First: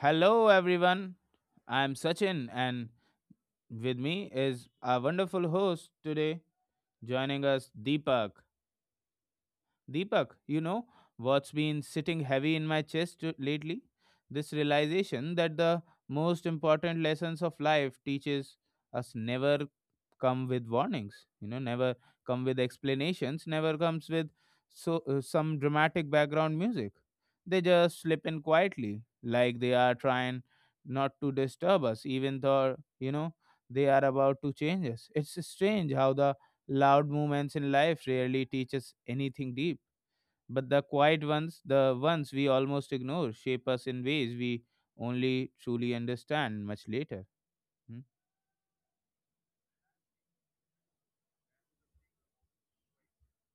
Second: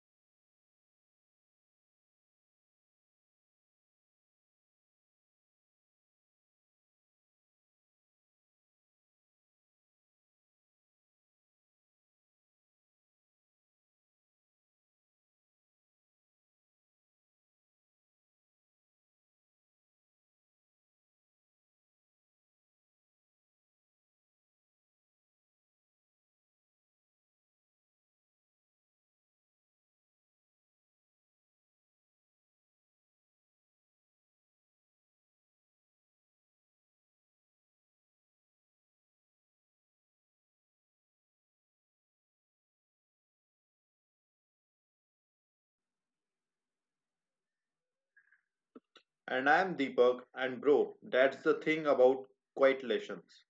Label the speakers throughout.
Speaker 1: Hello, everyone. I'm Sachin, and with me is our wonderful host today, joining us, Deepak. Deepak, you know what's been sitting heavy in my chest lately? This realization that the most important lessons of life teaches us never come with warnings, never come with explanations, never comes with some dramatic background music. They just slip in quietly, like they are trying not to disturb us, even though they are about to change us. It's strange how the loud movements in life rarely teach us anything deep but the quiet ones, the ones we almost ignore, shape us in ways we only truly understand much later. Hmm?
Speaker 2: And I'm Deepak, and bro, that's the thing about quiet lessons.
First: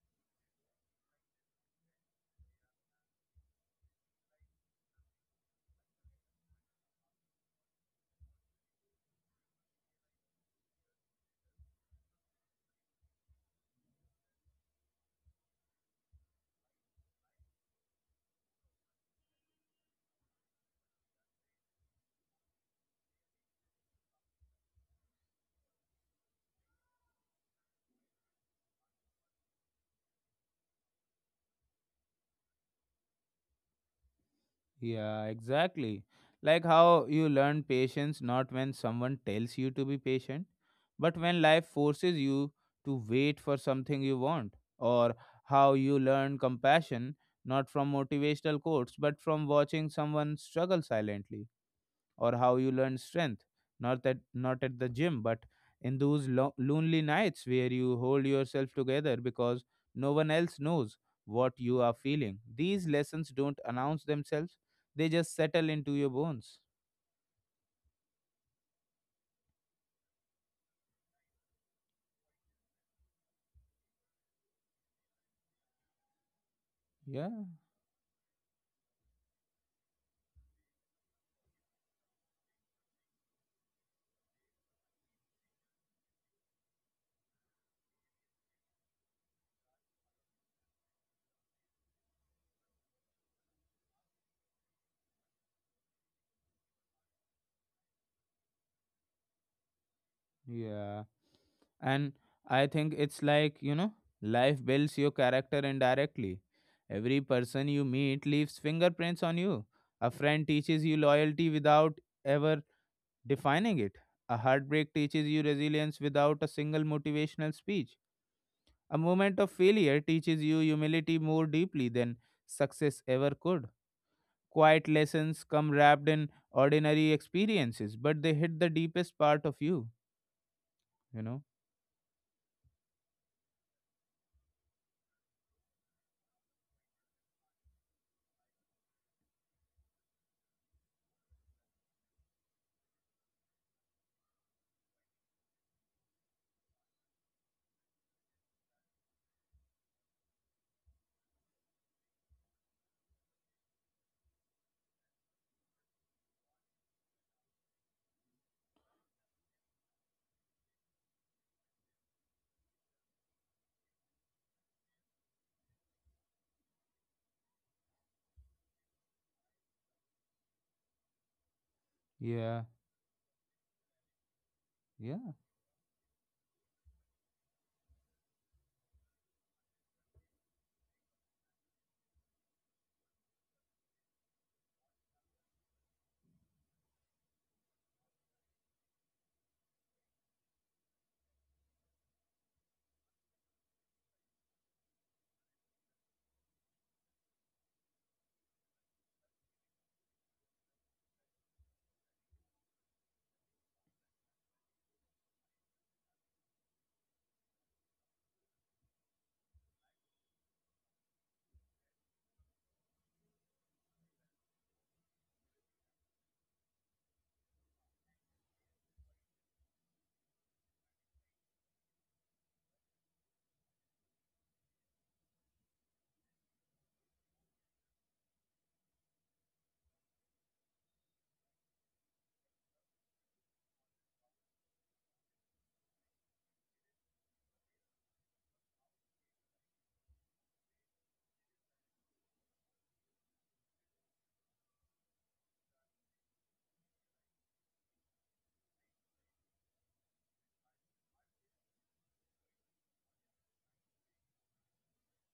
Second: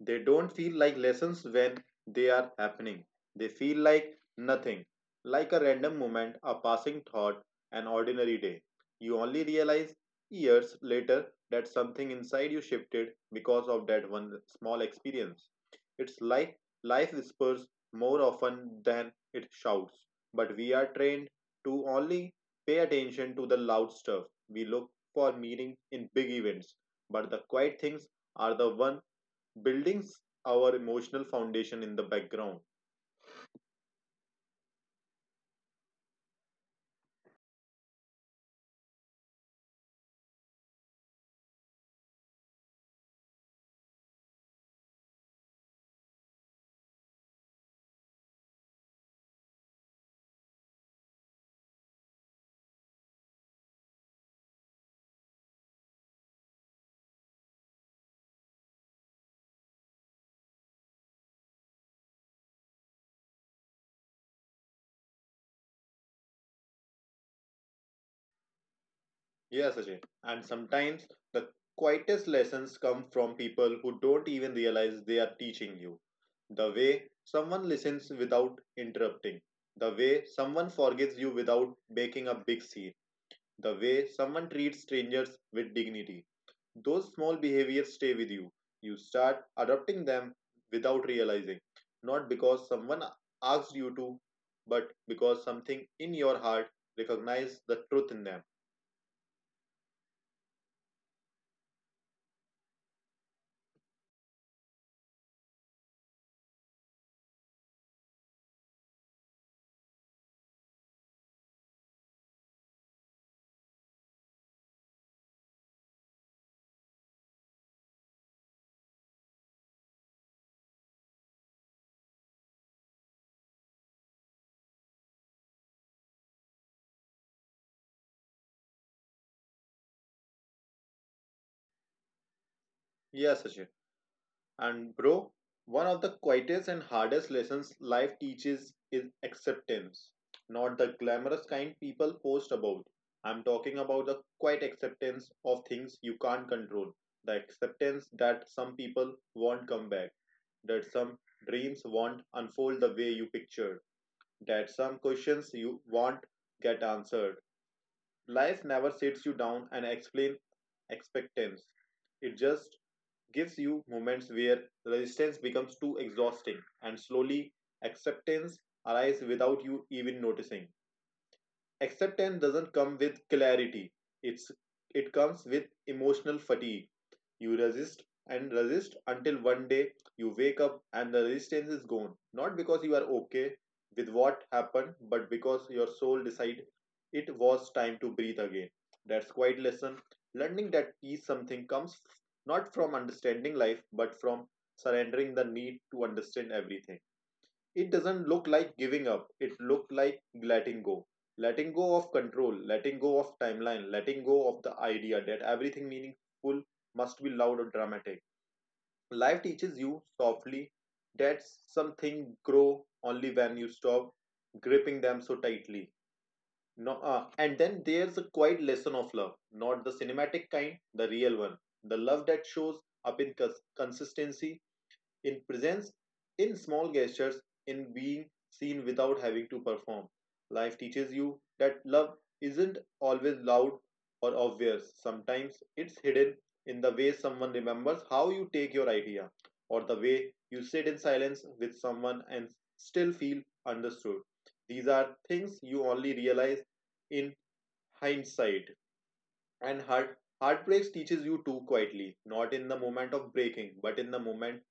Speaker 2: They don't feel like lessons when they are happening. They feel like nothing, like a random moment, a passing thought, an ordinary day. You only realize years later that something inside you shifted because of that one small experience. It's like life whispers more often than it shouts, but we are trained to only pay attention to the loud stuff. We look for meaning in big events, but the quiet things are the one building our emotional foundation in the background.
Speaker 1: Yeah, exactly. Like how you learn patience not when someone tells you to be patient, but when life forces you to wait for something you want. Or how you learn compassion not from motivational quotes, but from watching someone struggle silently, or how you learn strength not at the gym but in those lonely nights where you hold yourself together because no one else knows what you are feeling. These lessons don't announce themselves, they just settle into your bones.
Speaker 2: Yeah, Sachin. And sometimes the quietest lessons come from people who don't even realize they are teaching you. The way
Speaker 1: Yeah,
Speaker 2: someone listens without interrupting, the way someone forgives you without making a big scene, the way someone treats strangers with dignity. Those small behaviors stay with you. You start adopting them without realizing, not because someone asked you to, but because something in your heart recognizes the truth in them.
Speaker 1: yeah, and I think it's like, life builds your character indirectly. Every person you meet leaves fingerprints on you. A friend teaches you loyalty without ever defining it. A heartbreak teaches you resilience without a single motivational speech. A moment of failure teaches you humility more deeply than success ever could. Quiet lessons come wrapped in ordinary experiences, but they hit the deepest part of you, you know?
Speaker 2: Yes, Sachin. And bro, one of the quietest and hardest lessons life teaches is acceptance. Not the glamorous kind people post about. I'm talking about the quiet acceptance of things you can't control. The acceptance that some people won't come back, that some dreams won't unfold the way you pictured, that some questions you won't get answered. Life never sits you down and explains expectations. It just gives you moments where resistance becomes too exhausting, and slowly acceptance arises without you even noticing. Acceptance
Speaker 1: Yeah,
Speaker 2: doesn't come with clarity. It's it
Speaker 1: yeah,
Speaker 2: comes with emotional fatigue. You resist and resist until one day you wake up and the resistance is gone. Not because you are okay with what happened, but because your soul decided it was time to breathe again. That's quite lesson. Learning that peace something comes not from understanding life, but from surrendering the need to understand everything. It doesn't look like giving up, it looked like letting go, letting go of control, letting go of timeline, letting go of the idea that everything meaningful must be loud or dramatic. Life teaches you softly that something grow only when you stop gripping them so tightly. No, and then there's a quiet lesson of love, not the cinematic kind, the real one, the love that shows up in consistency, in presence, in small gestures, in being seen without having to perform. Life teaches you that love isn't always loud or obvious. Sometimes it's hidden in the way someone remembers how you take your idea, or the way you sit in silence with someone and still feel understood. These are things you only realize in hindsight. And heartbreaks teaches you too quietly, not in the moment of breaking, but in the moment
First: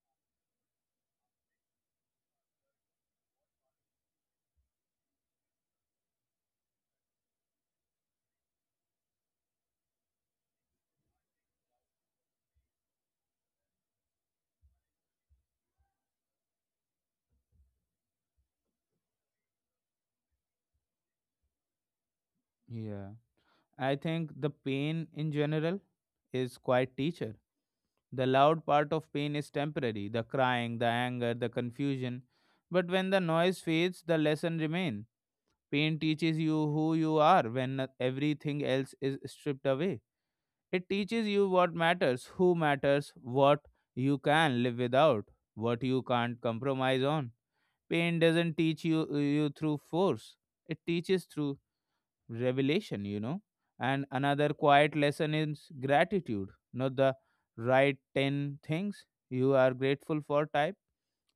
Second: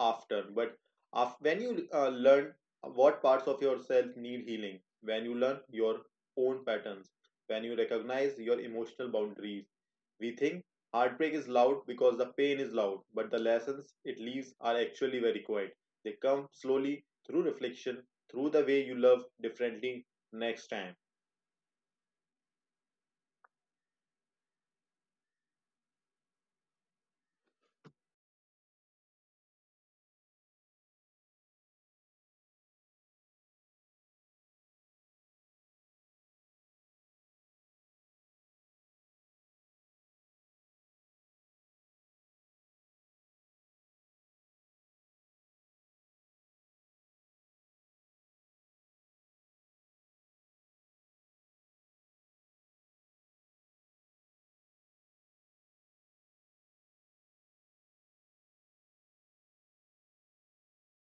Speaker 2: after, but after when you learn what parts of yourself need healing, when you learn your own patterns, when you recognize your emotional boundaries. We think heartbreak is loud because the pain is loud, but the lessons it leaves are actually very quiet. They come slowly through reflection, through the way you love differently next time.
Speaker 1: yeah. I think the pain in general is quite teacher. The loud part of pain is temporary, the crying, the anger, the confusion. But when the noise fades, the lesson remains. Pain teaches you who you are when everything else is stripped away. It teaches you what matters, who matters, what you can live without, what you can't compromise on. Pain doesn't teach you through force. It teaches through revelation. And another quiet lesson is gratitude, not the right 10 things you are grateful for type,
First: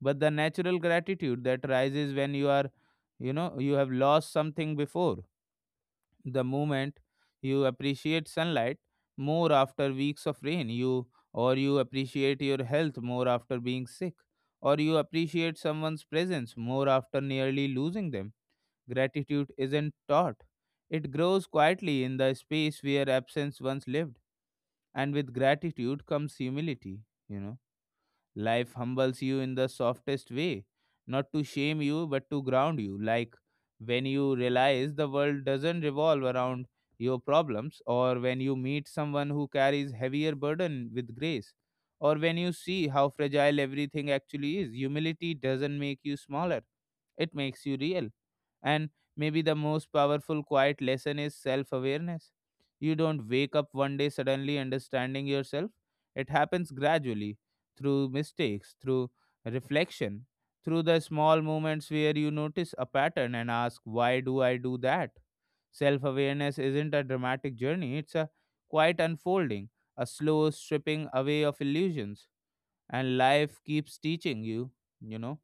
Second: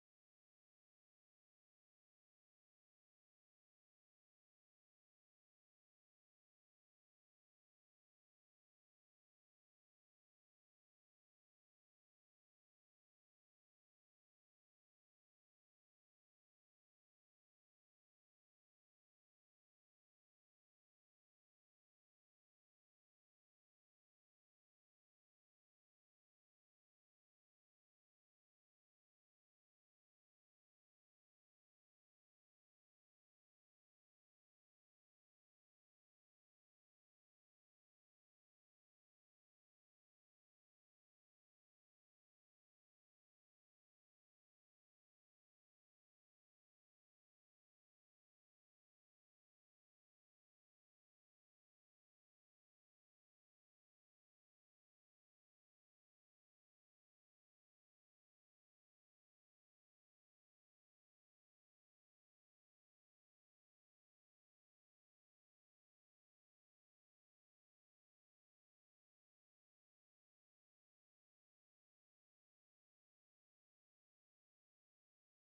Speaker 1: but the natural gratitude that rises when you are you know you have lost something before. The moment you appreciate sunlight more after weeks of rain, you, or you appreciate your health more after being sick, or you appreciate someone's presence more after nearly losing them. Gratitude isn't taught, it grows quietly in the space where absence once lived. And with gratitude comes humility you know Life humbles you in the softest way, not to shame you, but to ground you. Like when you realize the world doesn't revolve around your problems, or when you meet someone who carries heavier burden with grace, or when you see how fragile everything actually is. Humility doesn't make you smaller, it makes you real. And maybe the most powerful quiet lesson is self awareness. You don't wake up one day suddenly understanding yourself. It happens gradually through mistakes, through reflection, through the small moments where you notice a pattern and ask, why do I do that? Self awareness isn't a dramatic journey, it's a quiet unfolding, a slow stripping away of illusions. And life keeps teaching you you know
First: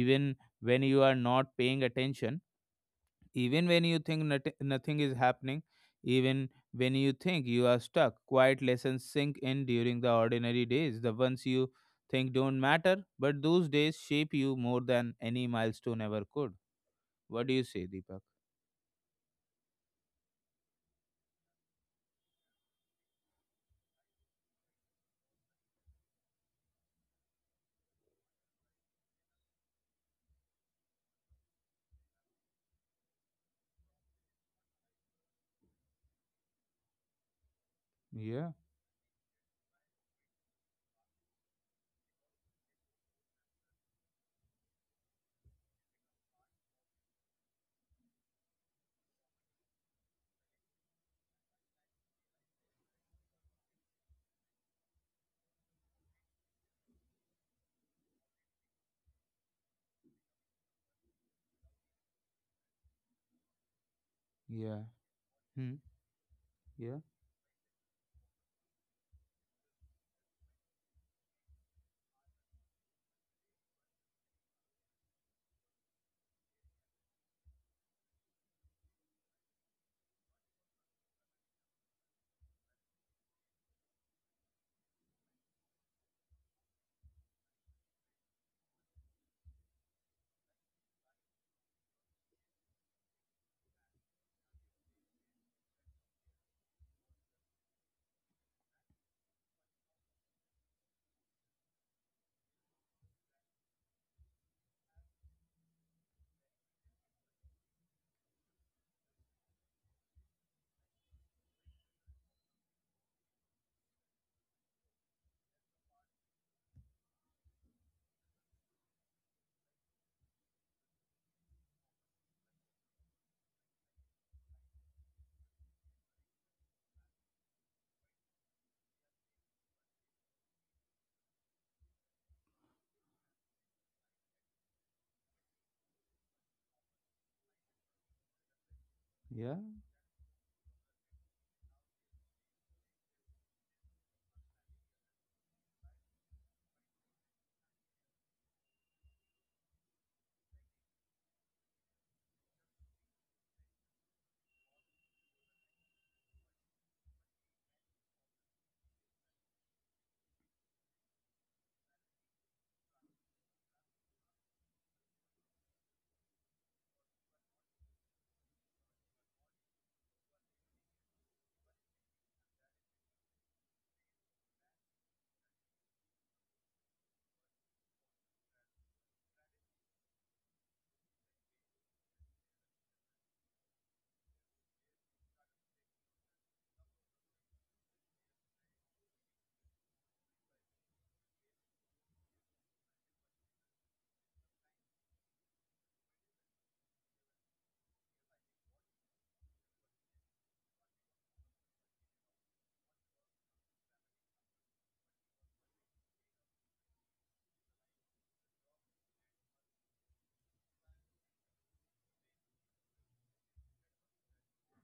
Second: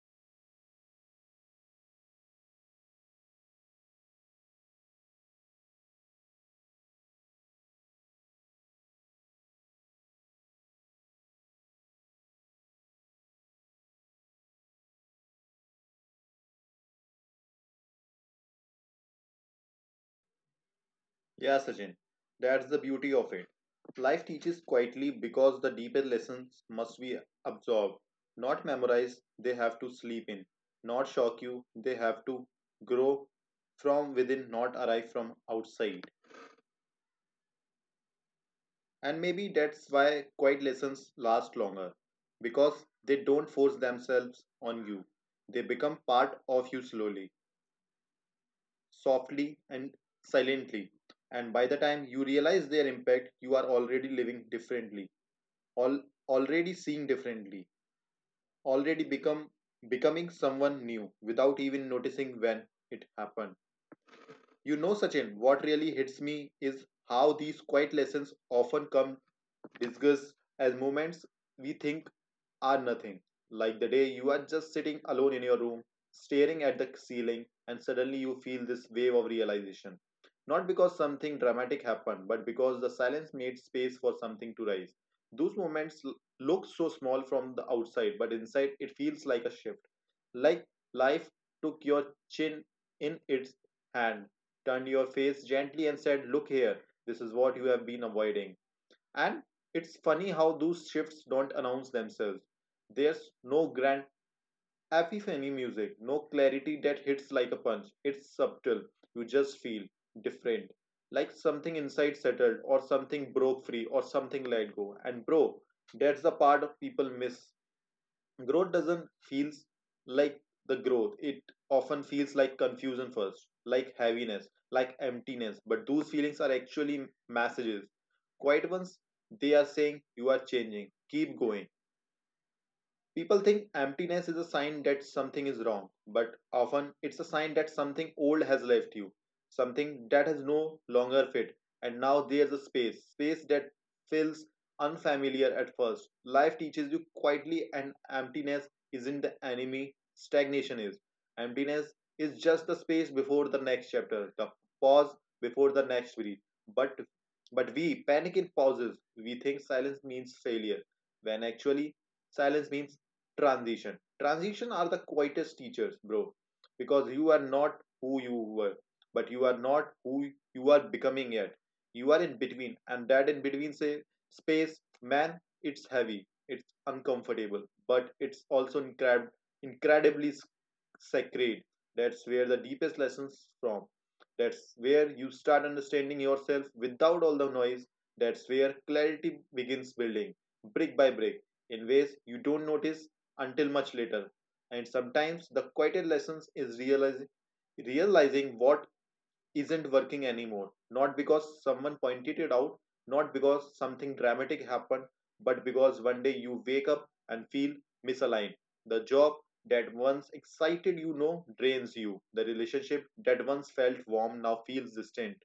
Speaker 1: even when you are not paying attention, even when you think nothing is happening, even when you think you are stuck. Quiet lessons sink in during the ordinary days, the ones you think don't matter, but those days shape you more than any milestone ever could. What do you say, Deepak?
Speaker 2: Yeah, Sachin, that's the beauty of it. Life teaches quietly because the deeper lessons must be absorbed, not memorized, they have to sleep in, not shock you, they have to grow from within, not arrive from outside.
Speaker 1: Yeah,
Speaker 2: And maybe that's why quiet lessons last longer, because they don't force themselves on you, they become part of you slowly, softly, and silently. And by the time you realize their impact, you are already living differently, all already seeing differently, already become becoming someone new without even noticing when it happened. You know,
Speaker 1: yeah.
Speaker 2: Sachin, what really
Speaker 1: Hmm?
Speaker 2: hits me is how
Speaker 1: Yeah,
Speaker 2: these quiet lessons often come disguised as moments we think are nothing, like the day you are just sitting alone in your room, staring at the ceiling, and suddenly you feel this wave of realization. Not because something dramatic happened, but because the silence made space for something to rise. Those moments look so small from the outside, but inside it feels like a shift. Like life took your chin in its hand, turned your face gently, and said, "Look here, this is what you have been avoiding." And it's funny how those shifts don't announce themselves. There's no grand epiphany music, no clarity that hits like a punch. It's subtle. You just feel different. Like something inside settled, or something broke free, or something let go. And bro, that's the part of people miss. Growth doesn't feel like the growth, it often feels like confusion first, like heaviness, like emptiness, but those feelings are actually messages, quiet ones. They are saying you are changing, keep going. People think emptiness is a sign that something is wrong, but often it's a sign that something old has left you, something that has
Speaker 1: yeah,
Speaker 2: no longer fit, and now there's a space, space that feels unfamiliar at first. Life teaches you quietly, and emptiness isn't the enemy, stagnation is. Emptiness is just the space before the next chapter, the pause before the next breath. But but we panic in pauses. We think silence means failure, when actually silence means transition. Transition are the quietest teachers, bro, because you are not who you were, but you are not who you are becoming yet. You are in between, and that in between say space, man, it's heavy, it's uncomfortable, but it's also incredibly sacred. That's where the deepest lessons from, that's where you start understanding yourself without all the noise, that's where clarity begins building, brick by brick, in ways you don't notice until much later. And sometimes the quiet lessons is realizing what isn't working anymore. Not because someone pointed it out, not because something dramatic happened, but because one day you wake up and feel misaligned. The job that once excited you now drains you. The relationship that once felt warm now feels distant.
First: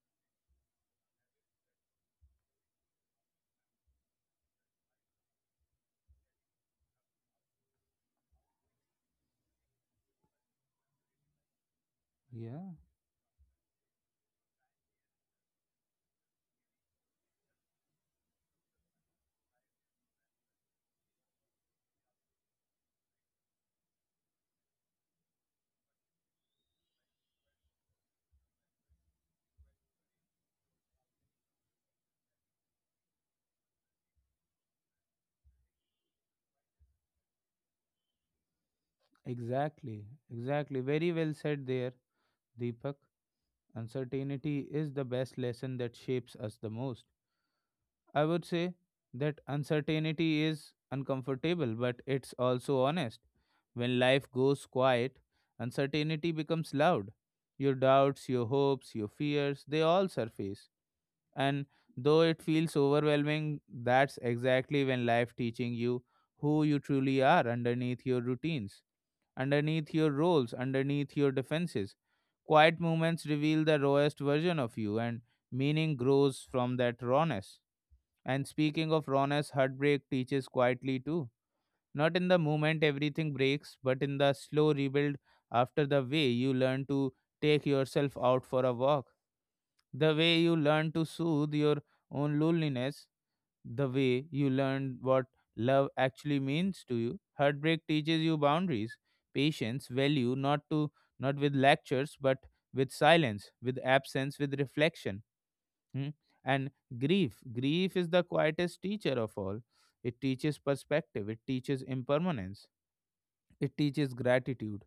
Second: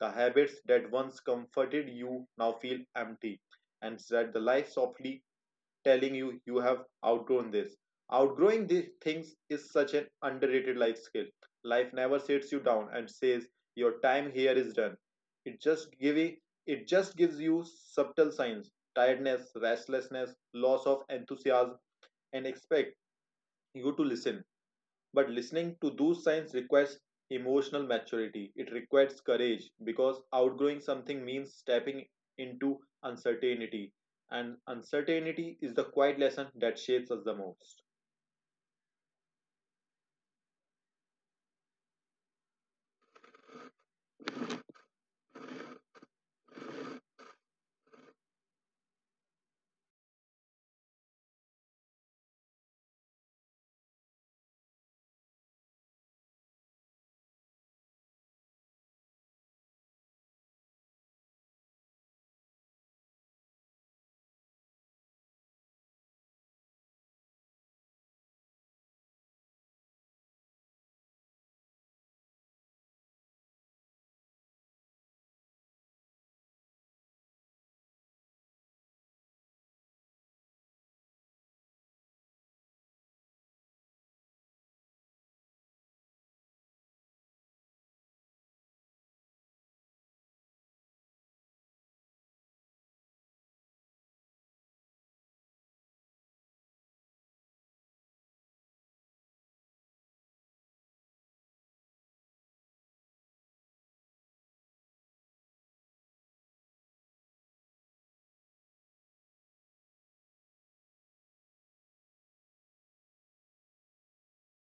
Speaker 2: The habits that once comforted you now feel empty. And that the life softly telling you you have outgrown this. Outgrowing these things is such an underrated life skill. Life never
Speaker 1: yeah.
Speaker 2: sits you down and says your time here is done. It just gives you subtle signs, tiredness, restlessness, loss of enthusiasm, and expect you to listen. But listening to those signs requires emotional maturity. It requires courage, because outgrowing something means stepping into uncertainty. And uncertainty is the quiet lesson that shapes us the most.
Speaker 1: Exactly, exactly, very well said there, Deepak. Uncertainty is the best lesson that shapes us the most. I would say that uncertainty is uncomfortable, but it's also honest. When life goes quiet, uncertainty becomes loud. Your doubts, your hopes, your fears, they all surface. And though it feels overwhelming, that's exactly when life teaching you who you truly are underneath your routines, underneath your roles, underneath your defenses. Quiet moments reveal the rawest version of you, and meaning grows from that rawness. And speaking of rawness, heartbreak teaches quietly too. Not in the moment everything breaks, but in the slow rebuild after. The way you learn to take yourself out for a walk, the way you learn to soothe your own loneliness, the way you learn what love actually means to you. Heartbreak teaches you boundaries, patience, value, not with lectures, but with silence, with absence, with reflection. Hmm? And grief. Grief is the quietest teacher of all. It teaches perspective, it teaches impermanence, it teaches gratitude.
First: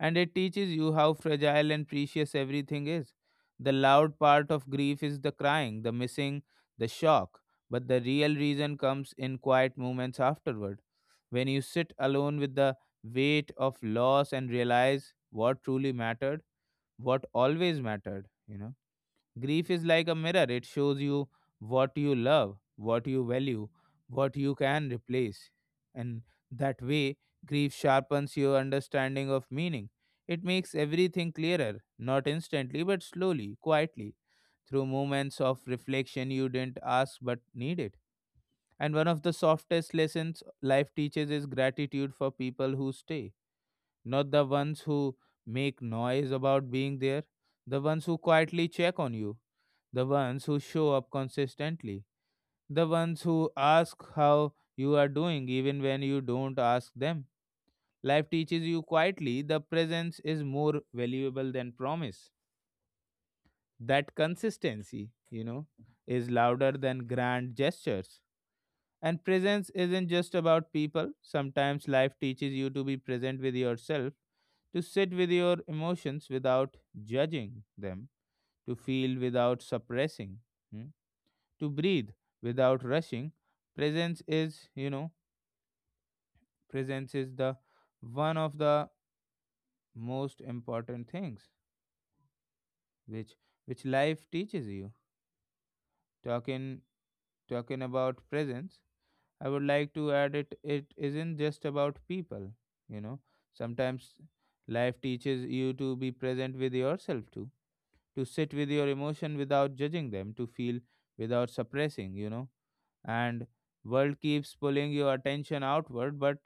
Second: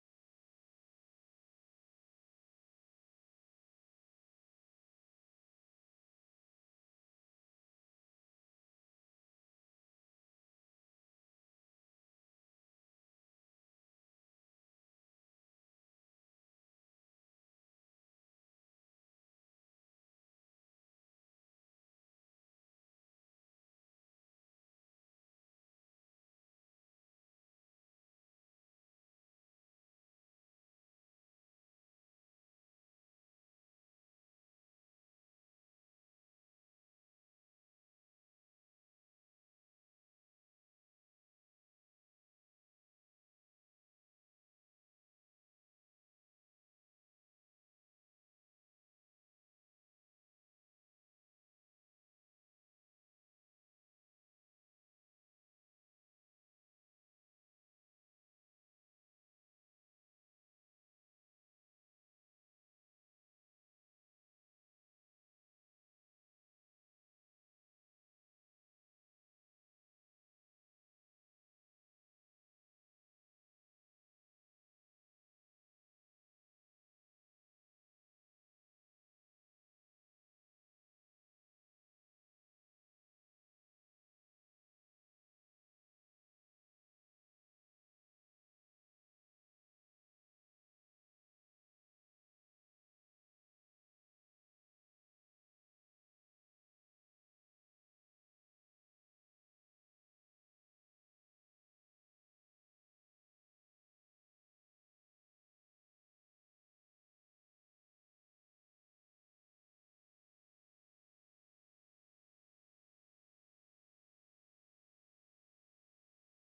Speaker 1: And it teaches you how fragile and precious everything is. The loud part of grief is the crying, the missing, the shock. But the real reason comes in quiet moments afterward. When you sit alone with the weight of loss and realize what truly mattered, what always mattered. Grief is like a mirror, it shows you what you love, what you value, what you can replace. And that way, grief sharpens your understanding of meaning. It makes everything clearer, not instantly, but slowly, quietly, through moments of reflection you didn't ask but needed. And one of the softest lessons life teaches is gratitude for people who stay, not the ones who make noise about being there, the ones who quietly check on you, the ones who show up consistently, the ones who ask how you are doing even when you don't ask them. Life teaches you quietly the presence is more valuable than promise. That consistency is louder than grand gestures. And presence isn't just about people. Sometimes life teaches you to be present with yourself, to sit with your emotions without judging them, to feel without suppressing. Hmm? To breathe without rushing. Presence is, you know, Presence is the one of the most important things which which life teaches you. Talking Talking about presence, I would like to add it isn't just about people, you know. Sometimes life teaches you to be present with yourself too, to sit with your emotion without judging them, to feel without suppressing. And world keeps pulling your attention outward but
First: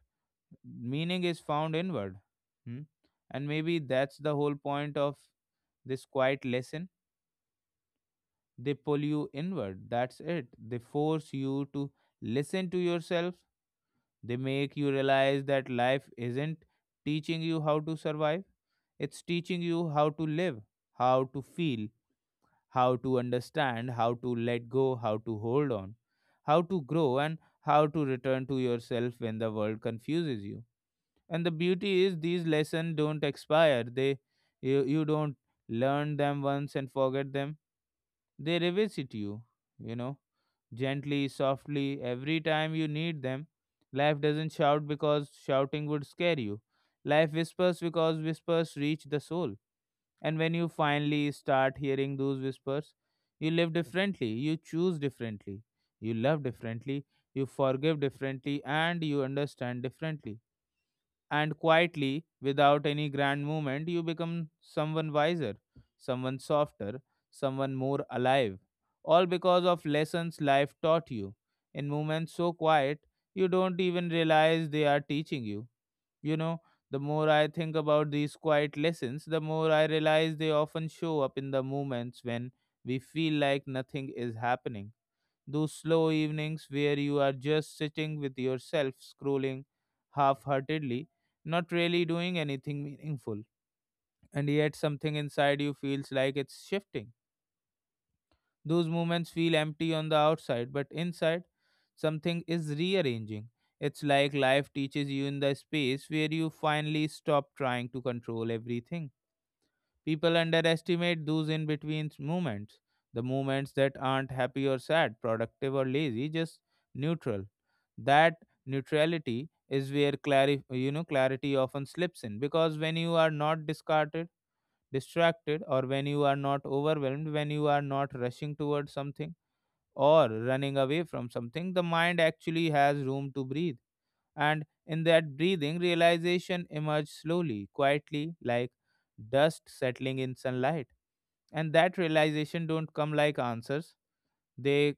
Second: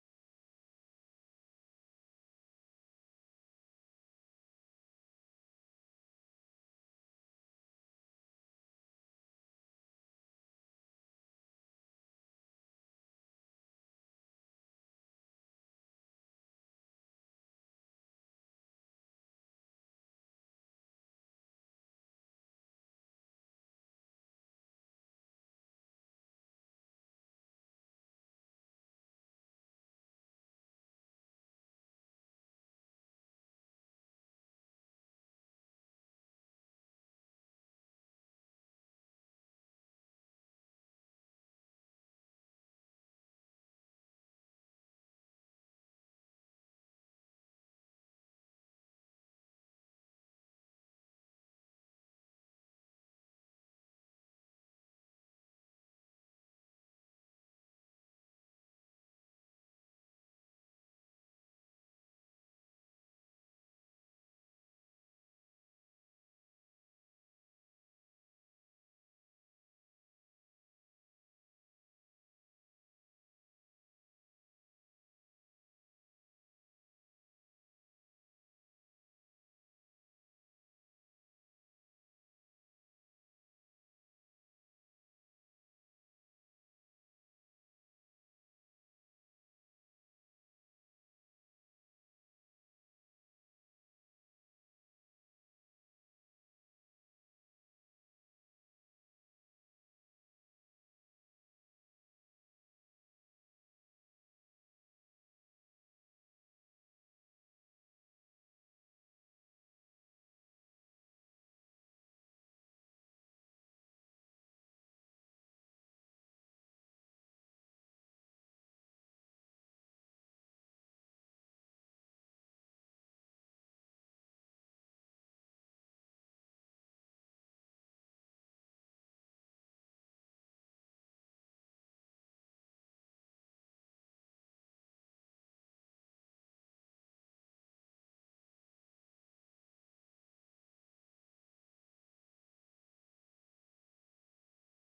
Speaker 1: meaning is found inward. Hmm? And maybe that's the whole point of this quiet lesson. They pull you inward. That's it. They force you to listen to yourself. They make you realize that life isn't teaching you how to survive, it's teaching you how to live, how to feel, how to understand, how to let go, how to hold on, how to grow, and how to return to yourself when the world confuses you. And the beauty is these lessons don't expire. You don't learn them once and forget them, they revisit you you know gently, softly, every time you need them. Life doesn't shout because shouting would scare you. Life whispers because whispers reach the soul. And when you finally start hearing those whispers, you live differently, you choose differently, you love differently, you forgive differently, and you understand differently. And quietly, without any grand movement, you become someone wiser, someone softer, someone more alive. All because of lessons life taught you. In moments so quiet, you don't even realize they are teaching you. You know, the more I think about these quiet lessons, the more I realize they often show up in the moments when we feel like nothing is happening. Those slow evenings where you are just sitting with yourself, scrolling half heartedly, not really doing anything meaningful, and yet something inside you feels like it's shifting. Those moments feel empty on the outside, but inside, something is rearranging. It's like life teaches you in the space where you finally stop trying to control everything. People underestimate those in between moments, the moments that aren't happy or sad, productive or lazy, just neutral. That neutrality is where clarity often slips in because when you are not discarded, distracted, or when you are not overwhelmed, when you are not rushing towards something or running away from something, the mind actually has room to breathe. And in that breathing, realization emerged slowly, quietly, like dust settling in sunlight. And that realization don't come like answers. They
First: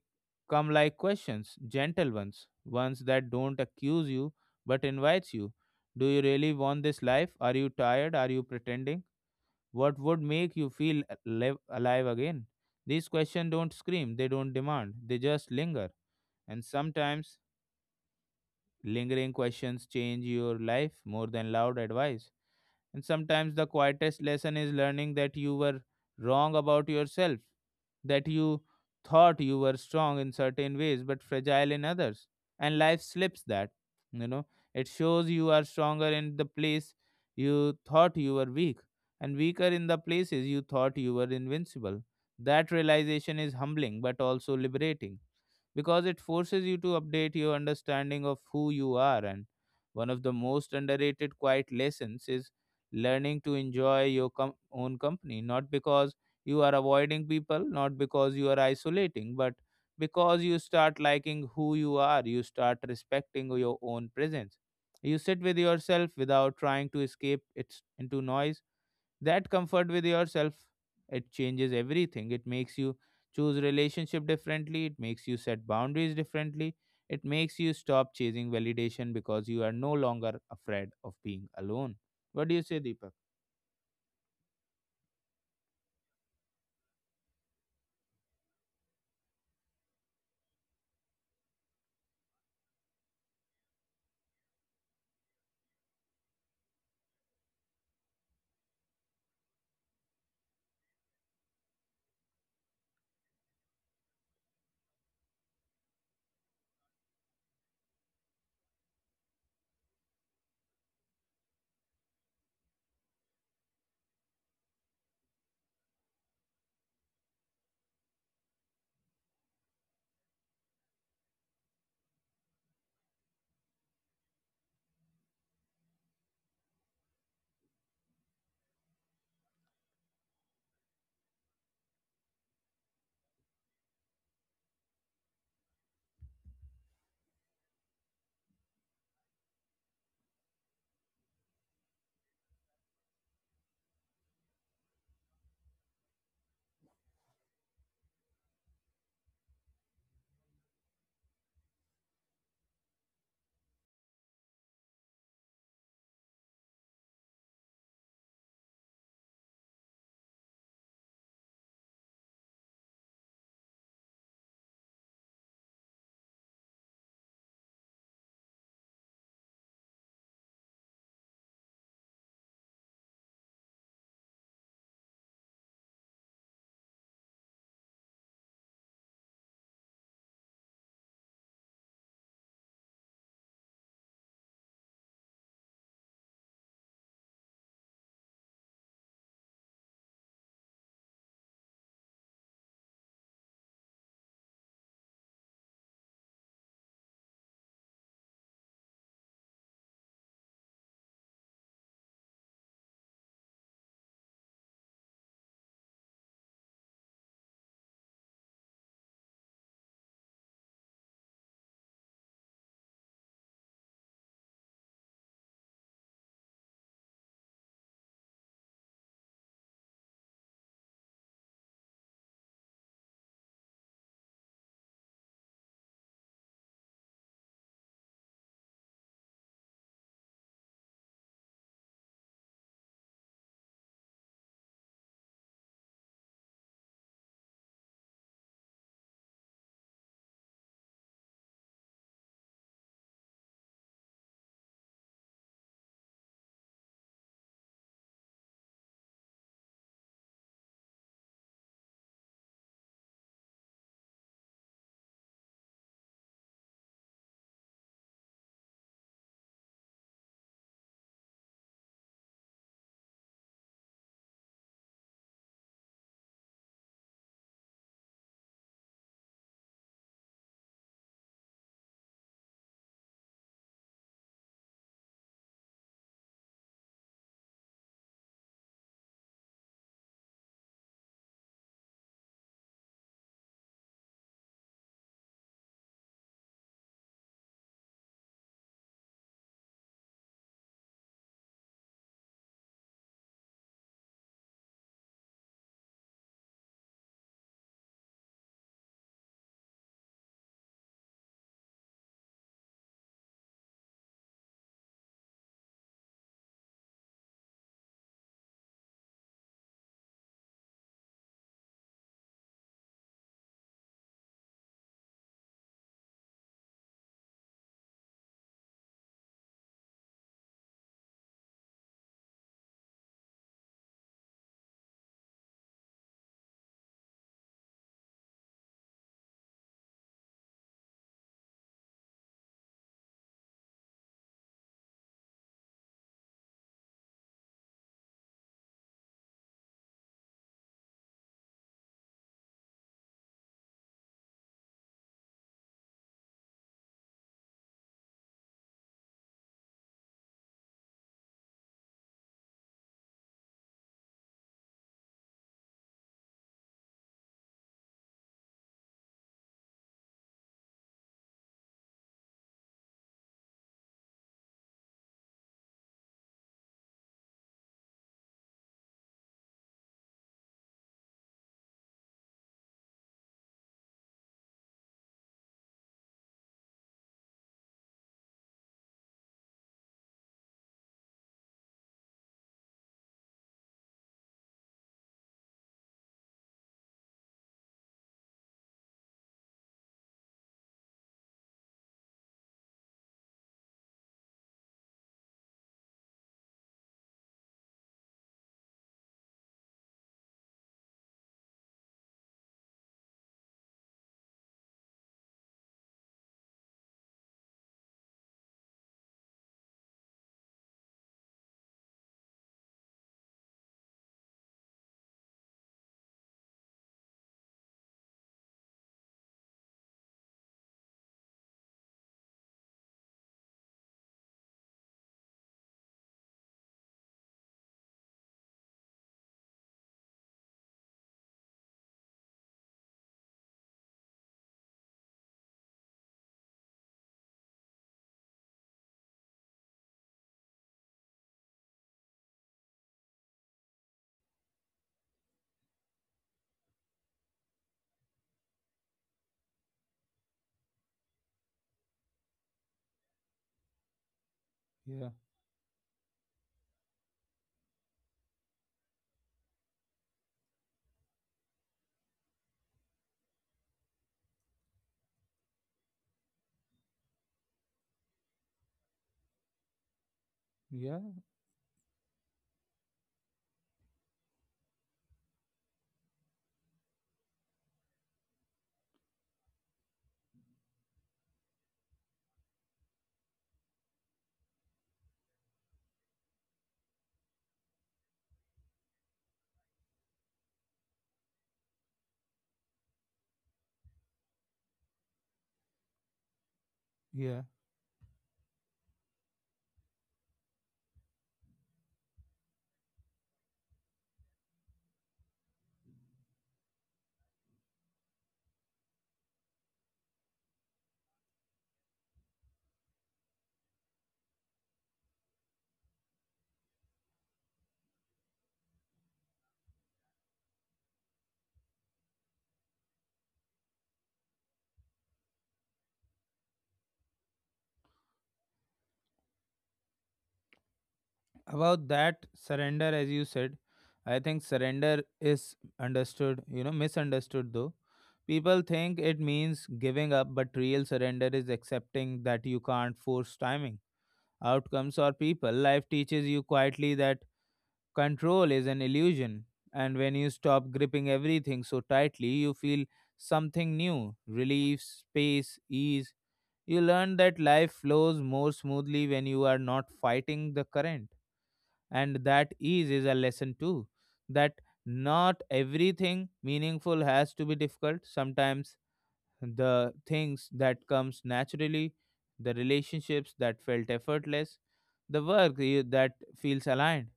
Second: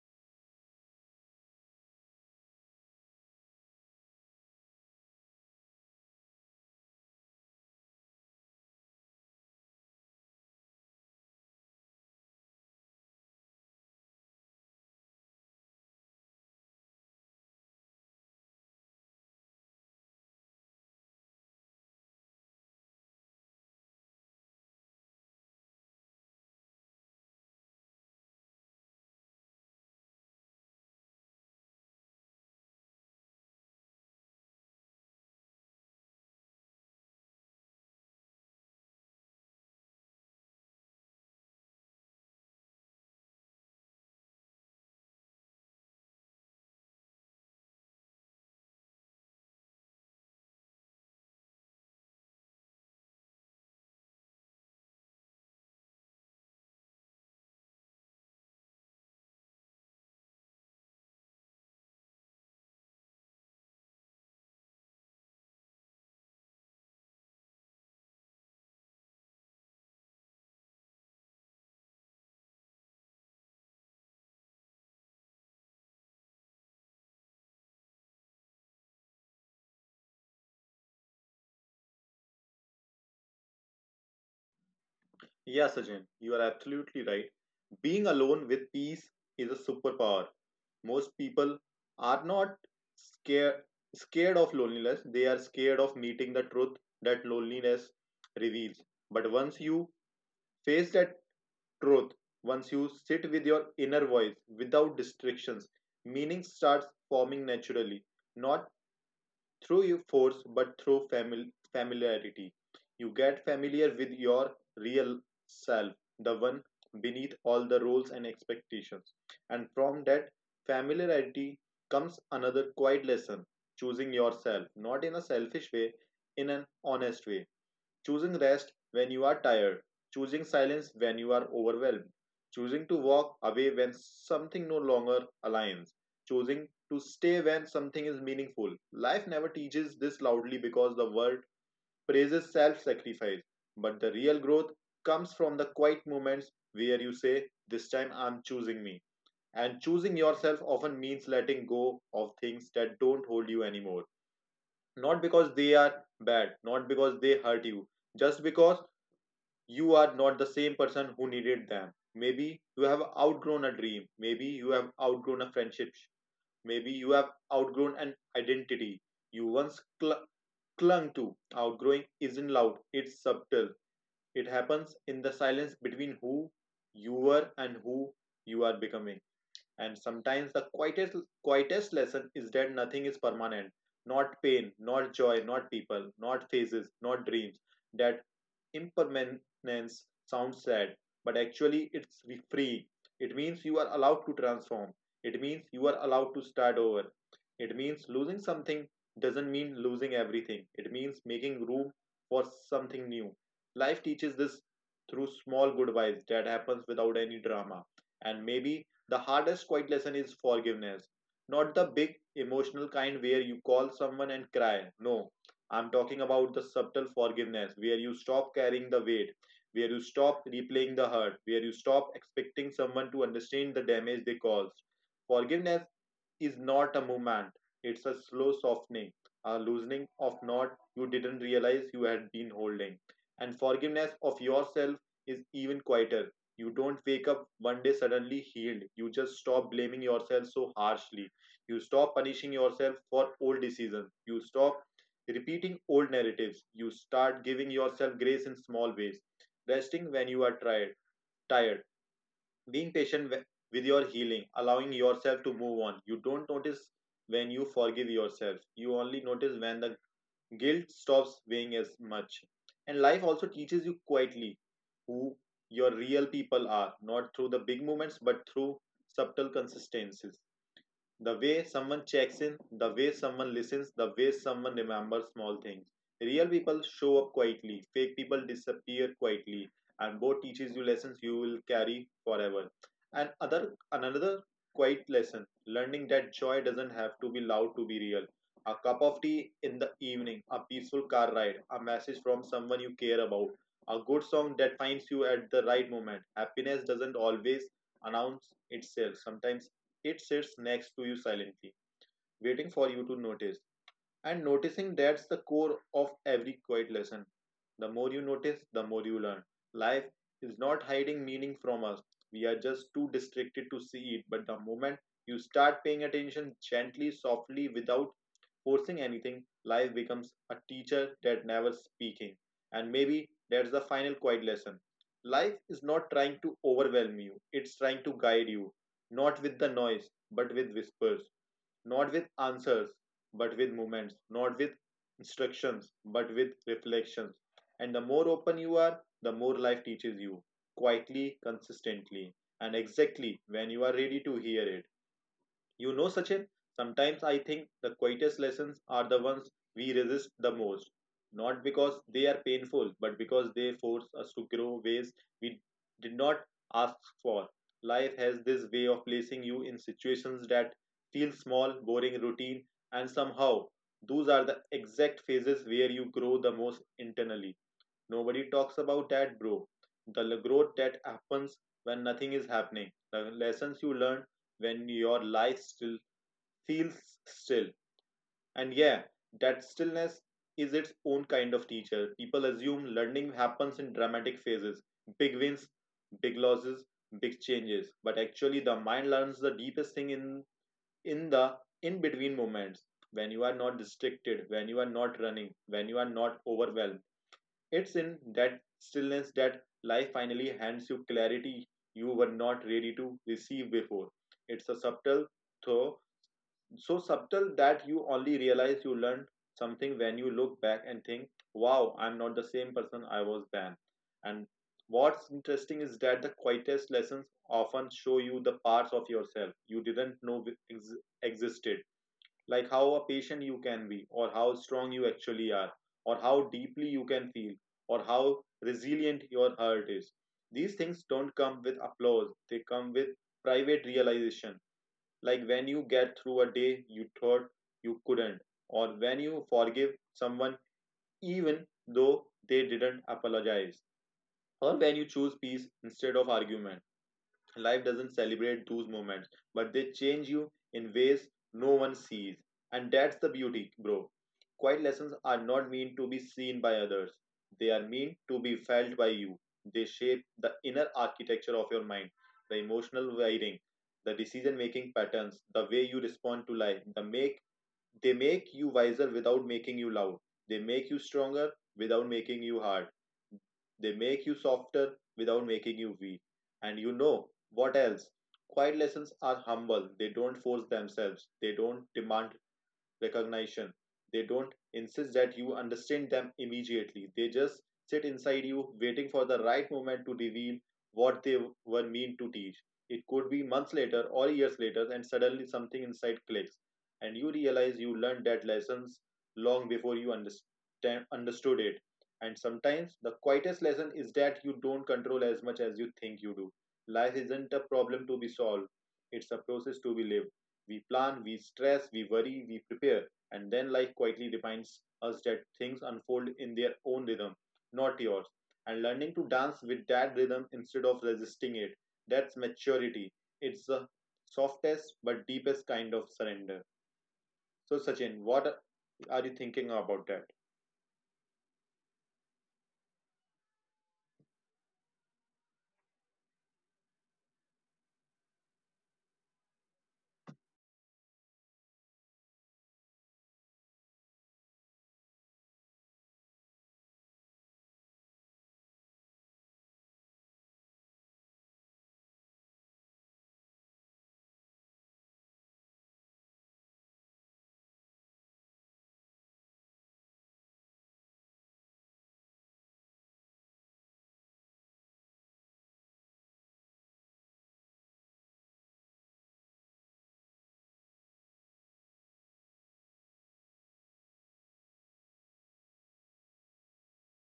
Speaker 1: come like questions, gentle ones, ones that don't accuse you but invites you. Do you really want this life? Are you tired? Are you pretending? What would make you feel alive again? These questions don't scream, they don't demand, they just linger. And sometimes lingering questions change your life more than loud advice. And sometimes the quietest lesson is learning that you were wrong about yourself, that you thought you were strong in certain ways but fragile in others. And life slips that, you know, it shows you are stronger in the place you thought you were weak, and weaker in the places you thought you were invincible. That realization is humbling but also liberating because it forces you to update your understanding of who you are. And one of the most underrated quiet lessons is learning to enjoy your own company, not because you are avoiding people, not because you are isolating, but because you start liking who you are, you start respecting your own presence. You sit with yourself without trying to escape it into noise. That comfort with yourself, it changes everything. It makes you choose relationship differently, it makes you set boundaries differently, it makes you stop chasing validation because you are no longer afraid of being alone. What do you say, Deepak?
Speaker 2: Yeah, Sajin, you are absolutely right. Being alone with peace is a superpower. Most people are not scared scared of loneliness. They are scared of meeting the truth that loneliness reveals. But once you face that truth, once you sit with your inner voice without distractions, meaning starts forming naturally, not through your force but through familiarity. You get familiar with your real self, the one beneath all the roles and expectations. And from that familiarity comes another quiet lesson, choosing yourself, not in a selfish way, in an honest way. Choosing rest when you are tired, choosing silence when you are overwhelmed, choosing to walk away when something no longer aligns, choosing to stay when something is meaningful. Life never teaches this loudly because the world praises self sacrifice, but the real growth comes from the quiet moments where you say, "This time I'm choosing me." And choosing yourself often means letting go of things that don't hold you anymore. Not because they are bad, not because they hurt you, just because you are not the same person who needed them. Maybe you have outgrown a dream. Maybe you have outgrown a friendship. Maybe you have outgrown an identity you once clung to. Outgrowing isn't loud, it's subtle. It happens in the silence between who you were and who you are becoming. And sometimes the quietest lesson is that nothing is permanent. Not pain, not joy, not people, not phases, not dreams. That impermanence sounds sad, but actually it's free. It means you are allowed to transform. It means you are allowed to start over. It means losing something doesn't mean losing everything. It means making room for something new. Life teaches this through small goodbyes that happens without any drama. And maybe the hardest quiet lesson is forgiveness. Not the big emotional kind where you call someone and cry. No, I'm talking about the subtle forgiveness where you stop carrying the weight, where you stop replaying the hurt, where you stop expecting someone to understand the damage they caused. Forgiveness is not a movement. It's a slow softening, a loosening of knot you didn't realize you had been holding. And forgiveness of yourself is even quieter. You don't wake up one day suddenly healed. You just stop blaming yourself so harshly. You stop punishing yourself for old decisions. You stop repeating old narratives. You start giving yourself grace in small ways. Resting when you are tired, being patient with your healing, allowing yourself to move on. You don't notice when you forgive yourself. You only notice when the guilt stops weighing as much. And life also teaches you quietly who your real people are, not through the big moments, but through subtle consistencies. The way someone checks in, the way someone listens, the way someone remembers small things. Real people show up quietly, fake people disappear quietly, and both teaches you lessons you will carry forever. And other another quiet lesson, learning that joy doesn't have to be loud to be real. A cup of tea in the evening, a peaceful car ride, a message from someone you care about, a good song that finds you at the right moment. Happiness doesn't always announce itself. Sometimes it sits next to you silently, waiting for you to notice, and noticing, that's the core of every quiet lesson. The more you notice, the more you learn. Life is not hiding meaning from us. We are just too distracted to see it. But the moment you start paying attention gently, softly, without forcing anything, life becomes a teacher that never speaking. And maybe that's the final quiet lesson. Life is not trying to overwhelm you, it's trying to guide you, not with the noise, but with whispers, not with answers, but with moments, not with instructions, but with reflections. And the more open you are, the more life teaches you, quietly, consistently, and exactly when you are ready to hear it. You know, Sachin, sometimes I think the quietest lessons are the ones we resist the most. Not because they are painful, but because they force us to grow ways we did not ask for. Life has this way of placing you in situations that feel small, boring, routine, and somehow those are the exact phases where you grow the most internally. Nobody talks about that, bro. The growth that happens when nothing is happening, the lessons you learn when your life still feels still. And yeah, that stillness is its own kind of teacher. People assume learning happens in dramatic phases, big wins, big losses, big changes. But actually, the mind learns the deepest thing in the in between moments when you are not distracted, when you are not running, when you are not overwhelmed. It's in that stillness that life finally hands you clarity you were not ready to receive before. It's a subtle, though so subtle that you only realize you learned something when you look back and think, wow, I'm not the same person I was then. And what's interesting is that the quietest lessons often show you the parts of yourself you didn't know ex- existed, like how patient you can be, or how strong you actually are, or how deeply you can feel, or how resilient your heart is. These things don't come with applause, they come with private realization, like when you get through a day you thought you couldn't, or when you forgive someone even though they didn't apologize, or when you choose peace instead of argument. Life doesn't celebrate those moments, but they change you in ways no one sees. And that's the beauty, bro. Quiet lessons
Speaker 1: Yeah,
Speaker 2: are not meant to be seen by others, they are meant to be felt by you. They shape the inner architecture of your mind, the emotional wiring, the decision making patterns, the way you respond to life, they make you wiser without making you loud. They make you
Speaker 1: yeah,
Speaker 2: stronger without making you hard. They make you softer without making you weak. And you know what else? Quiet lessons are humble. They don't force themselves. They don't demand recognition. They don't insist that you understand them immediately. They just sit inside you, waiting for the right moment to reveal what they were meant to teach. It could be months later or years later, and suddenly something inside clicks, and you
Speaker 1: yeah.
Speaker 2: realize you learned that lessons long before you understood it. And sometimes the quietest lesson is that you don't control as much as you think you do. Life isn't a problem to be solved, it's a process to be lived. We plan, we stress, we worry, we prepare, and then life quietly reminds us that things unfold in their own rhythm, not yours. And learning to dance with that rhythm instead of resisting it, that's maturity. It's the softest but deepest kind of surrender. So, Sachin, you thinking about that?
Speaker 1: About that surrender, as you said, I think surrender is understood, misunderstood though. People think it means giving up, but real surrender is accepting that you can't force timing, outcomes, or people. Life teaches you quietly that control is an illusion. And when you stop gripping everything so tightly, you feel something new: relief, space, ease. You learn that life flows more smoothly when you are not fighting the current. And that ease is a lesson too. That not everything meaningful has to be difficult. Sometimes the things that comes naturally, the relationships that felt effortless, the work that feels aligned,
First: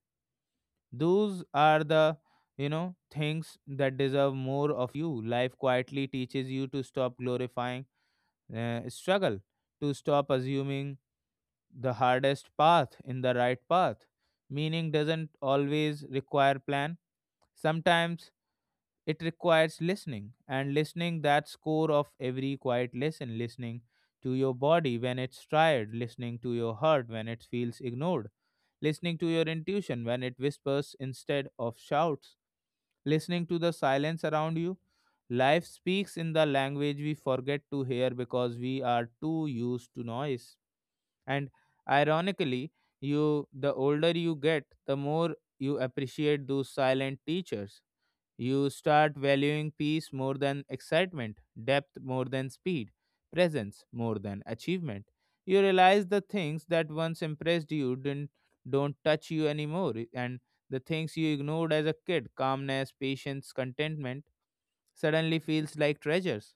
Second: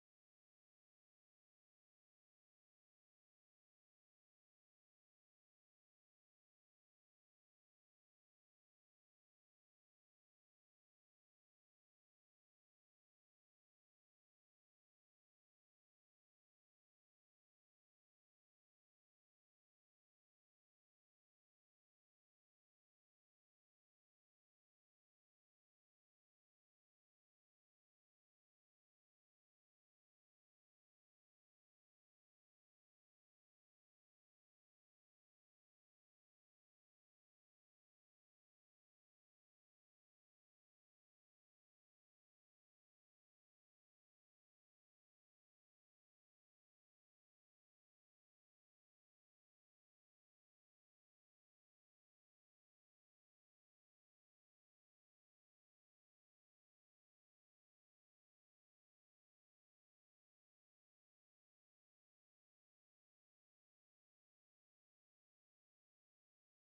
Speaker 1: those are the, things that deserve more of you. Life quietly teaches you to stop glorifying struggle, to stop assuming the hardest path in the right path. Meaning doesn't always require plan. Sometimes it requires listening. And listening, that's core of every quiet lesson. Listening to your body when it's tired, listening to your heart when it feels ignored, listening to your intuition when it whispers instead of shouts, listening to the silence around you. Life speaks in the language we forget to hear because we are too used to noise. And ironically, you the older you get, the more you appreciate those silent teachers. You start valuing peace more than excitement, depth more than speed, presence more than achievement. You realize the things that once impressed you didn't don't touch you anymore, and the things you ignored as a kid, calmness, patience, contentment, suddenly feels like treasures.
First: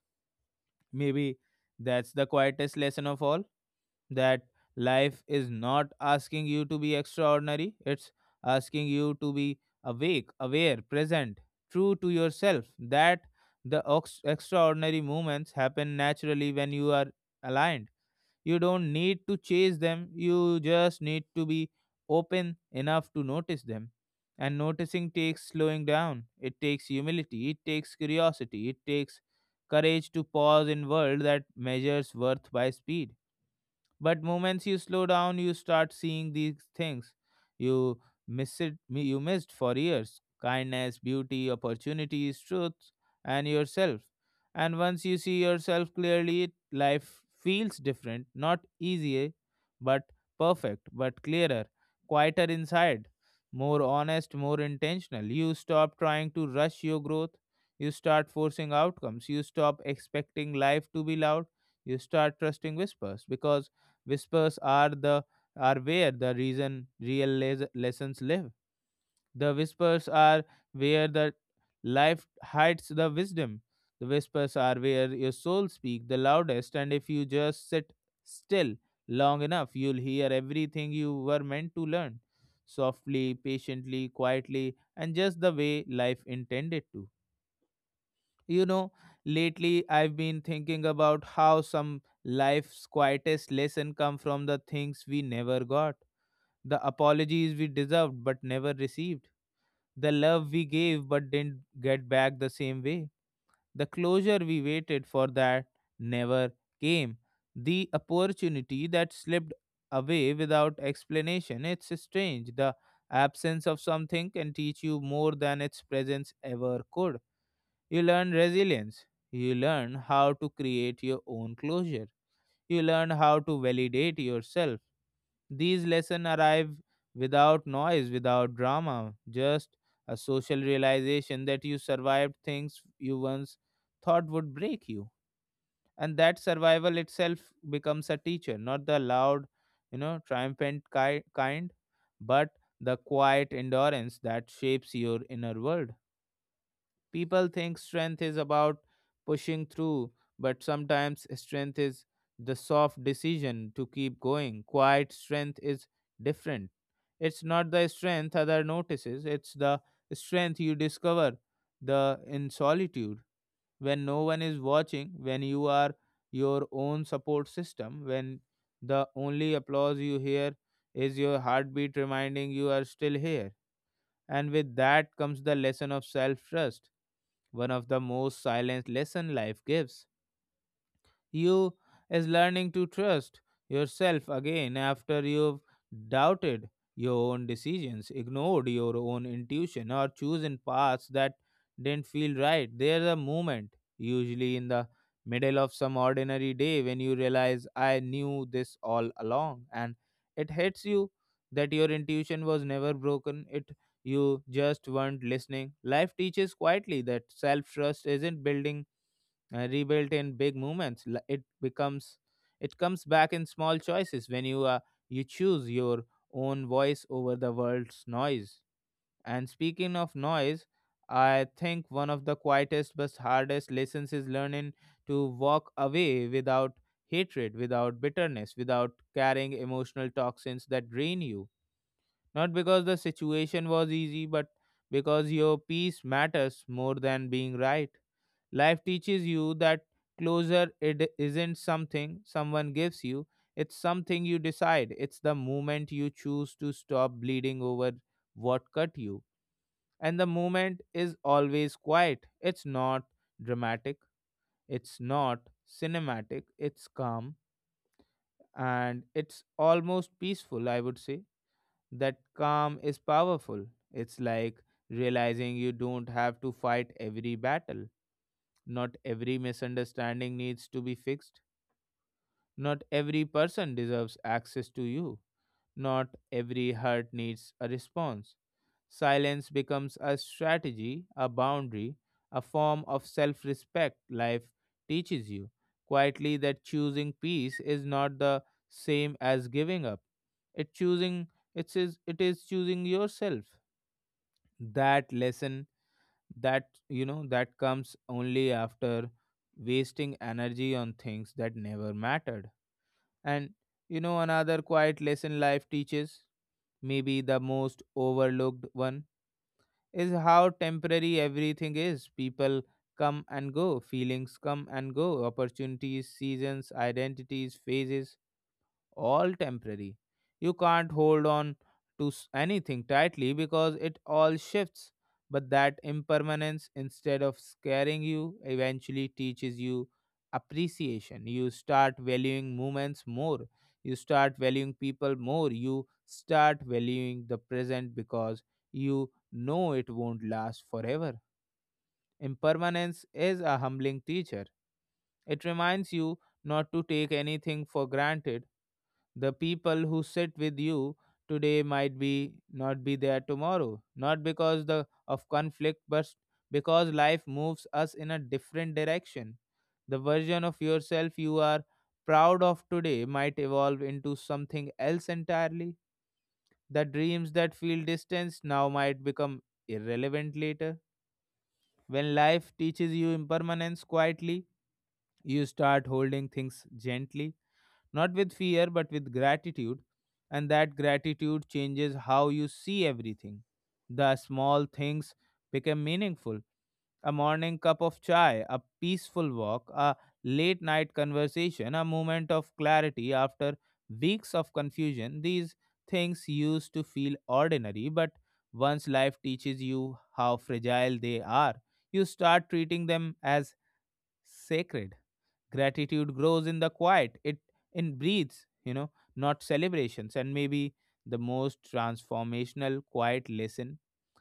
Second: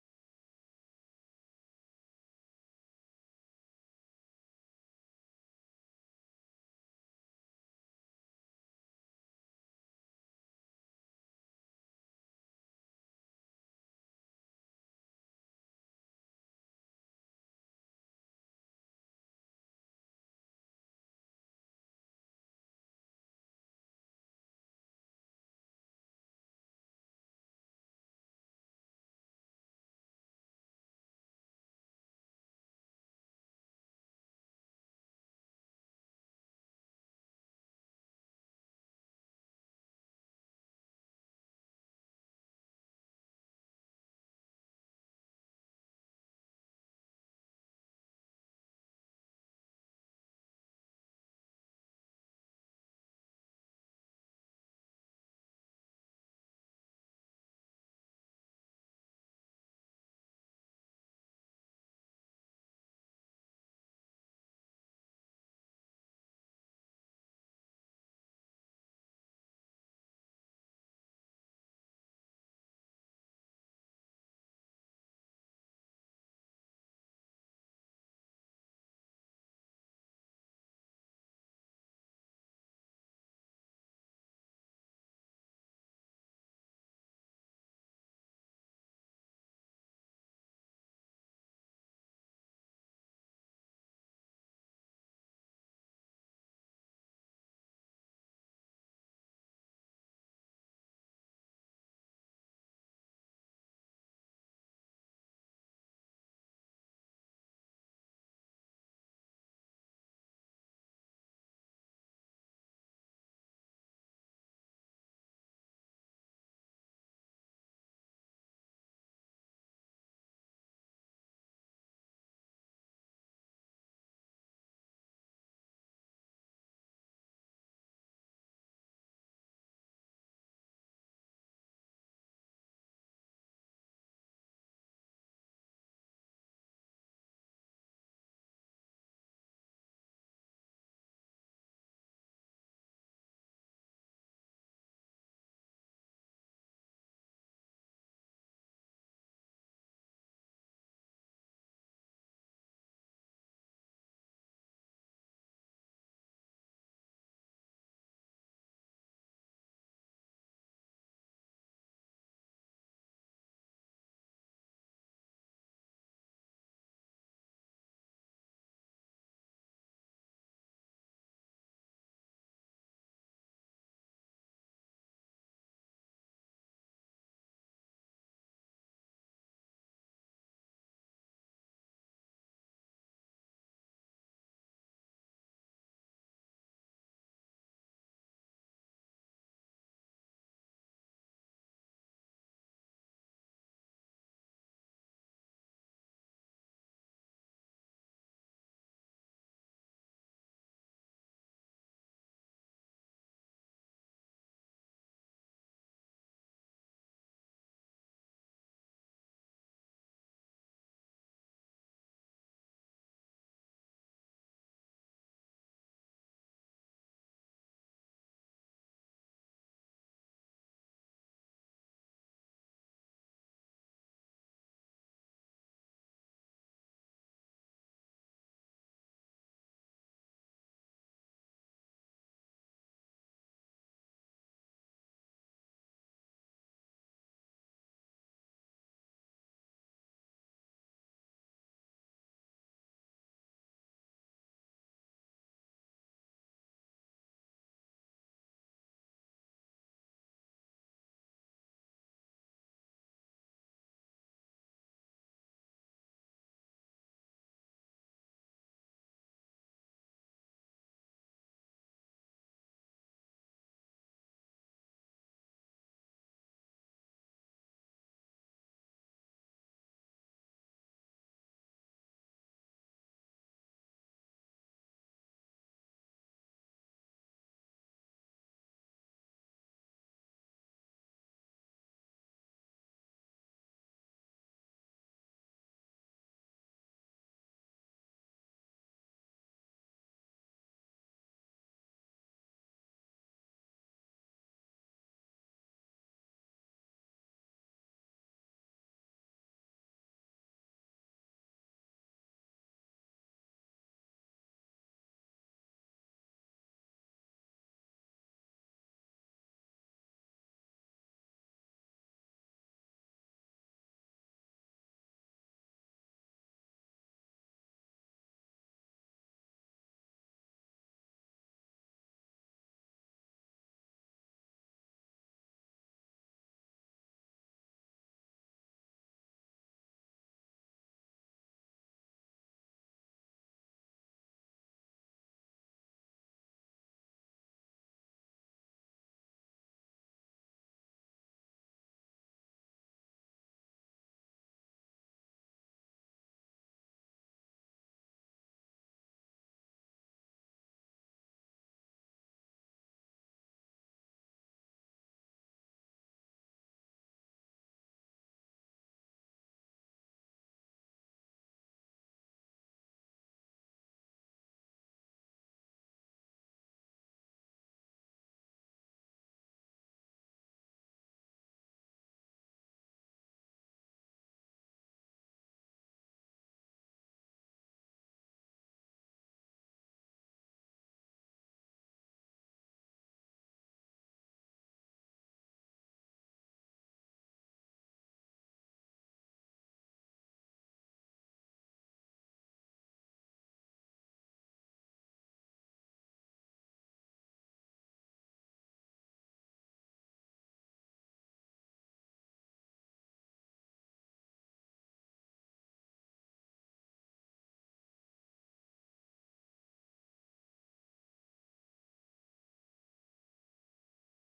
Speaker 1: Maybe that's the quietest lesson of all, that life is not asking you to be extraordinary, it's asking you to be awake, aware, present, true to yourself. That the extraordinary moments happen naturally when you are aligned. You don't need to chase them, you just need to be open enough to notice them. And noticing takes slowing down, it takes humility, it takes curiosity, it takes courage to pause in world that measures worth by speed. But moments you slow down, you start seeing these things you you missed for years: kindness, beauty, opportunities, truth, and yourself. And once you see yourself clearly, life feels different. Not easy, eh, but perfect, but clearer, quieter inside, more honest, more intentional. You stop trying to rush your growth, you start forcing outcomes, you stop expecting life to be loud, you start trusting whispers. Because whispers are the are where the reason lessons live. The whispers are where the life hides the wisdom. The whispers are where your soul speak the loudest, and if you just sit still long enough, you'll hear everything you were meant to learn softly, patiently, quietly, and just the way life intended to. You know, lately I've been thinking about how some life's quietest lesson come from the things we never got: the apologies we deserved but never received, the love we gave but didn't get back the same way, the closure we waited for that never came, the opportunity that slipped away without explanation. It's strange. The absence of something can teach you more than its presence ever could. You learn resilience. You learn how to create your own closure. You learn how to validate yourself. These lessons arrive without noise, without drama, just a social realization that you survived things you once thought would break you. And that survival itself becomes a teacher. Not the loud, triumphant kind, but the quiet endurance that shapes your inner world. People think strength is about pushing through, but sometimes strength is the soft decision to keep going. Quiet strength is different. It's not the strength other notices, it's the strength you discover the in solitude, when no one is watching, when you are your own support system, when the only applause you hear is your heartbeat reminding you are still here. And with that comes the lesson of self trust. One of the most silent lesson life gives you is learning to trust yourself again after you've doubted your own decisions, ignored your own intuition, or chosen paths that didn't feel right. There's a moment, usually in the middle of some ordinary day, when you realize I knew this all along, and it hits you that your intuition was never broken. It, you just weren't listening. Life teaches quietly that self trust isn't building rebuilt in big moments. It comes back in small choices when you choose your own voice over the world's noise. And speaking of noise, I think one of the quietest but hardest lessons is learning to walk away without hatred, without bitterness, without carrying emotional toxins that drain you. Not because the situation was easy, but because your peace matters more than being right. Life teaches you that closure, it isn't something someone gives you, it's something you decide. It's the moment you choose to stop bleeding over what cut you. And the moment is always quiet. It's not dramatic, it's not cinematic, it's calm, and it's almost peaceful, I would say. That calm is powerful. It's like realizing you don't have to fight every battle. Not every misunderstanding needs to be fixed. Not every person deserves access to you. Not every hurt needs a response. Silence becomes a strategy, a boundary, a form of self respect life teaches you. Quietly, that choosing peace is not the same as giving up. It choosing it is choosing yourself. That lesson, that you know that comes only after wasting energy on things that never mattered. And another quiet lesson life teaches, maybe the most overlooked one, is how temporary everything is. People come and go, feelings come and go, opportunities, seasons, identities, phases, all temporary. You can't hold on to anything tightly because it all shifts. But that impermanence, instead of scaring you, eventually teaches you appreciation. You start valuing moments more. You start valuing people more. You start valuing the present because you know it won't last forever. Impermanence is a humbling teacher. It reminds you not to take anything for granted. The people who sit with you today might be not be there tomorrow, not because the of conflict, but because life moves us in a different direction. The version of yourself you are proud of today might evolve into something else entirely. The dreams that feel distant now might become irrelevant later. When life teaches you impermanence quietly, you start holding things gently, not with fear, but with gratitude. And that gratitude changes how you see everything. The small things become meaningful: a morning cup of chai, a peaceful walk, a late night conversation, a moment of clarity after weeks of confusion. These things used to feel ordinary, but once life teaches you how fragile they are, you start treating them as sacred. Gratitude grows in the quiet, it in breathes, not celebrations. And maybe the most transformational quiet lesson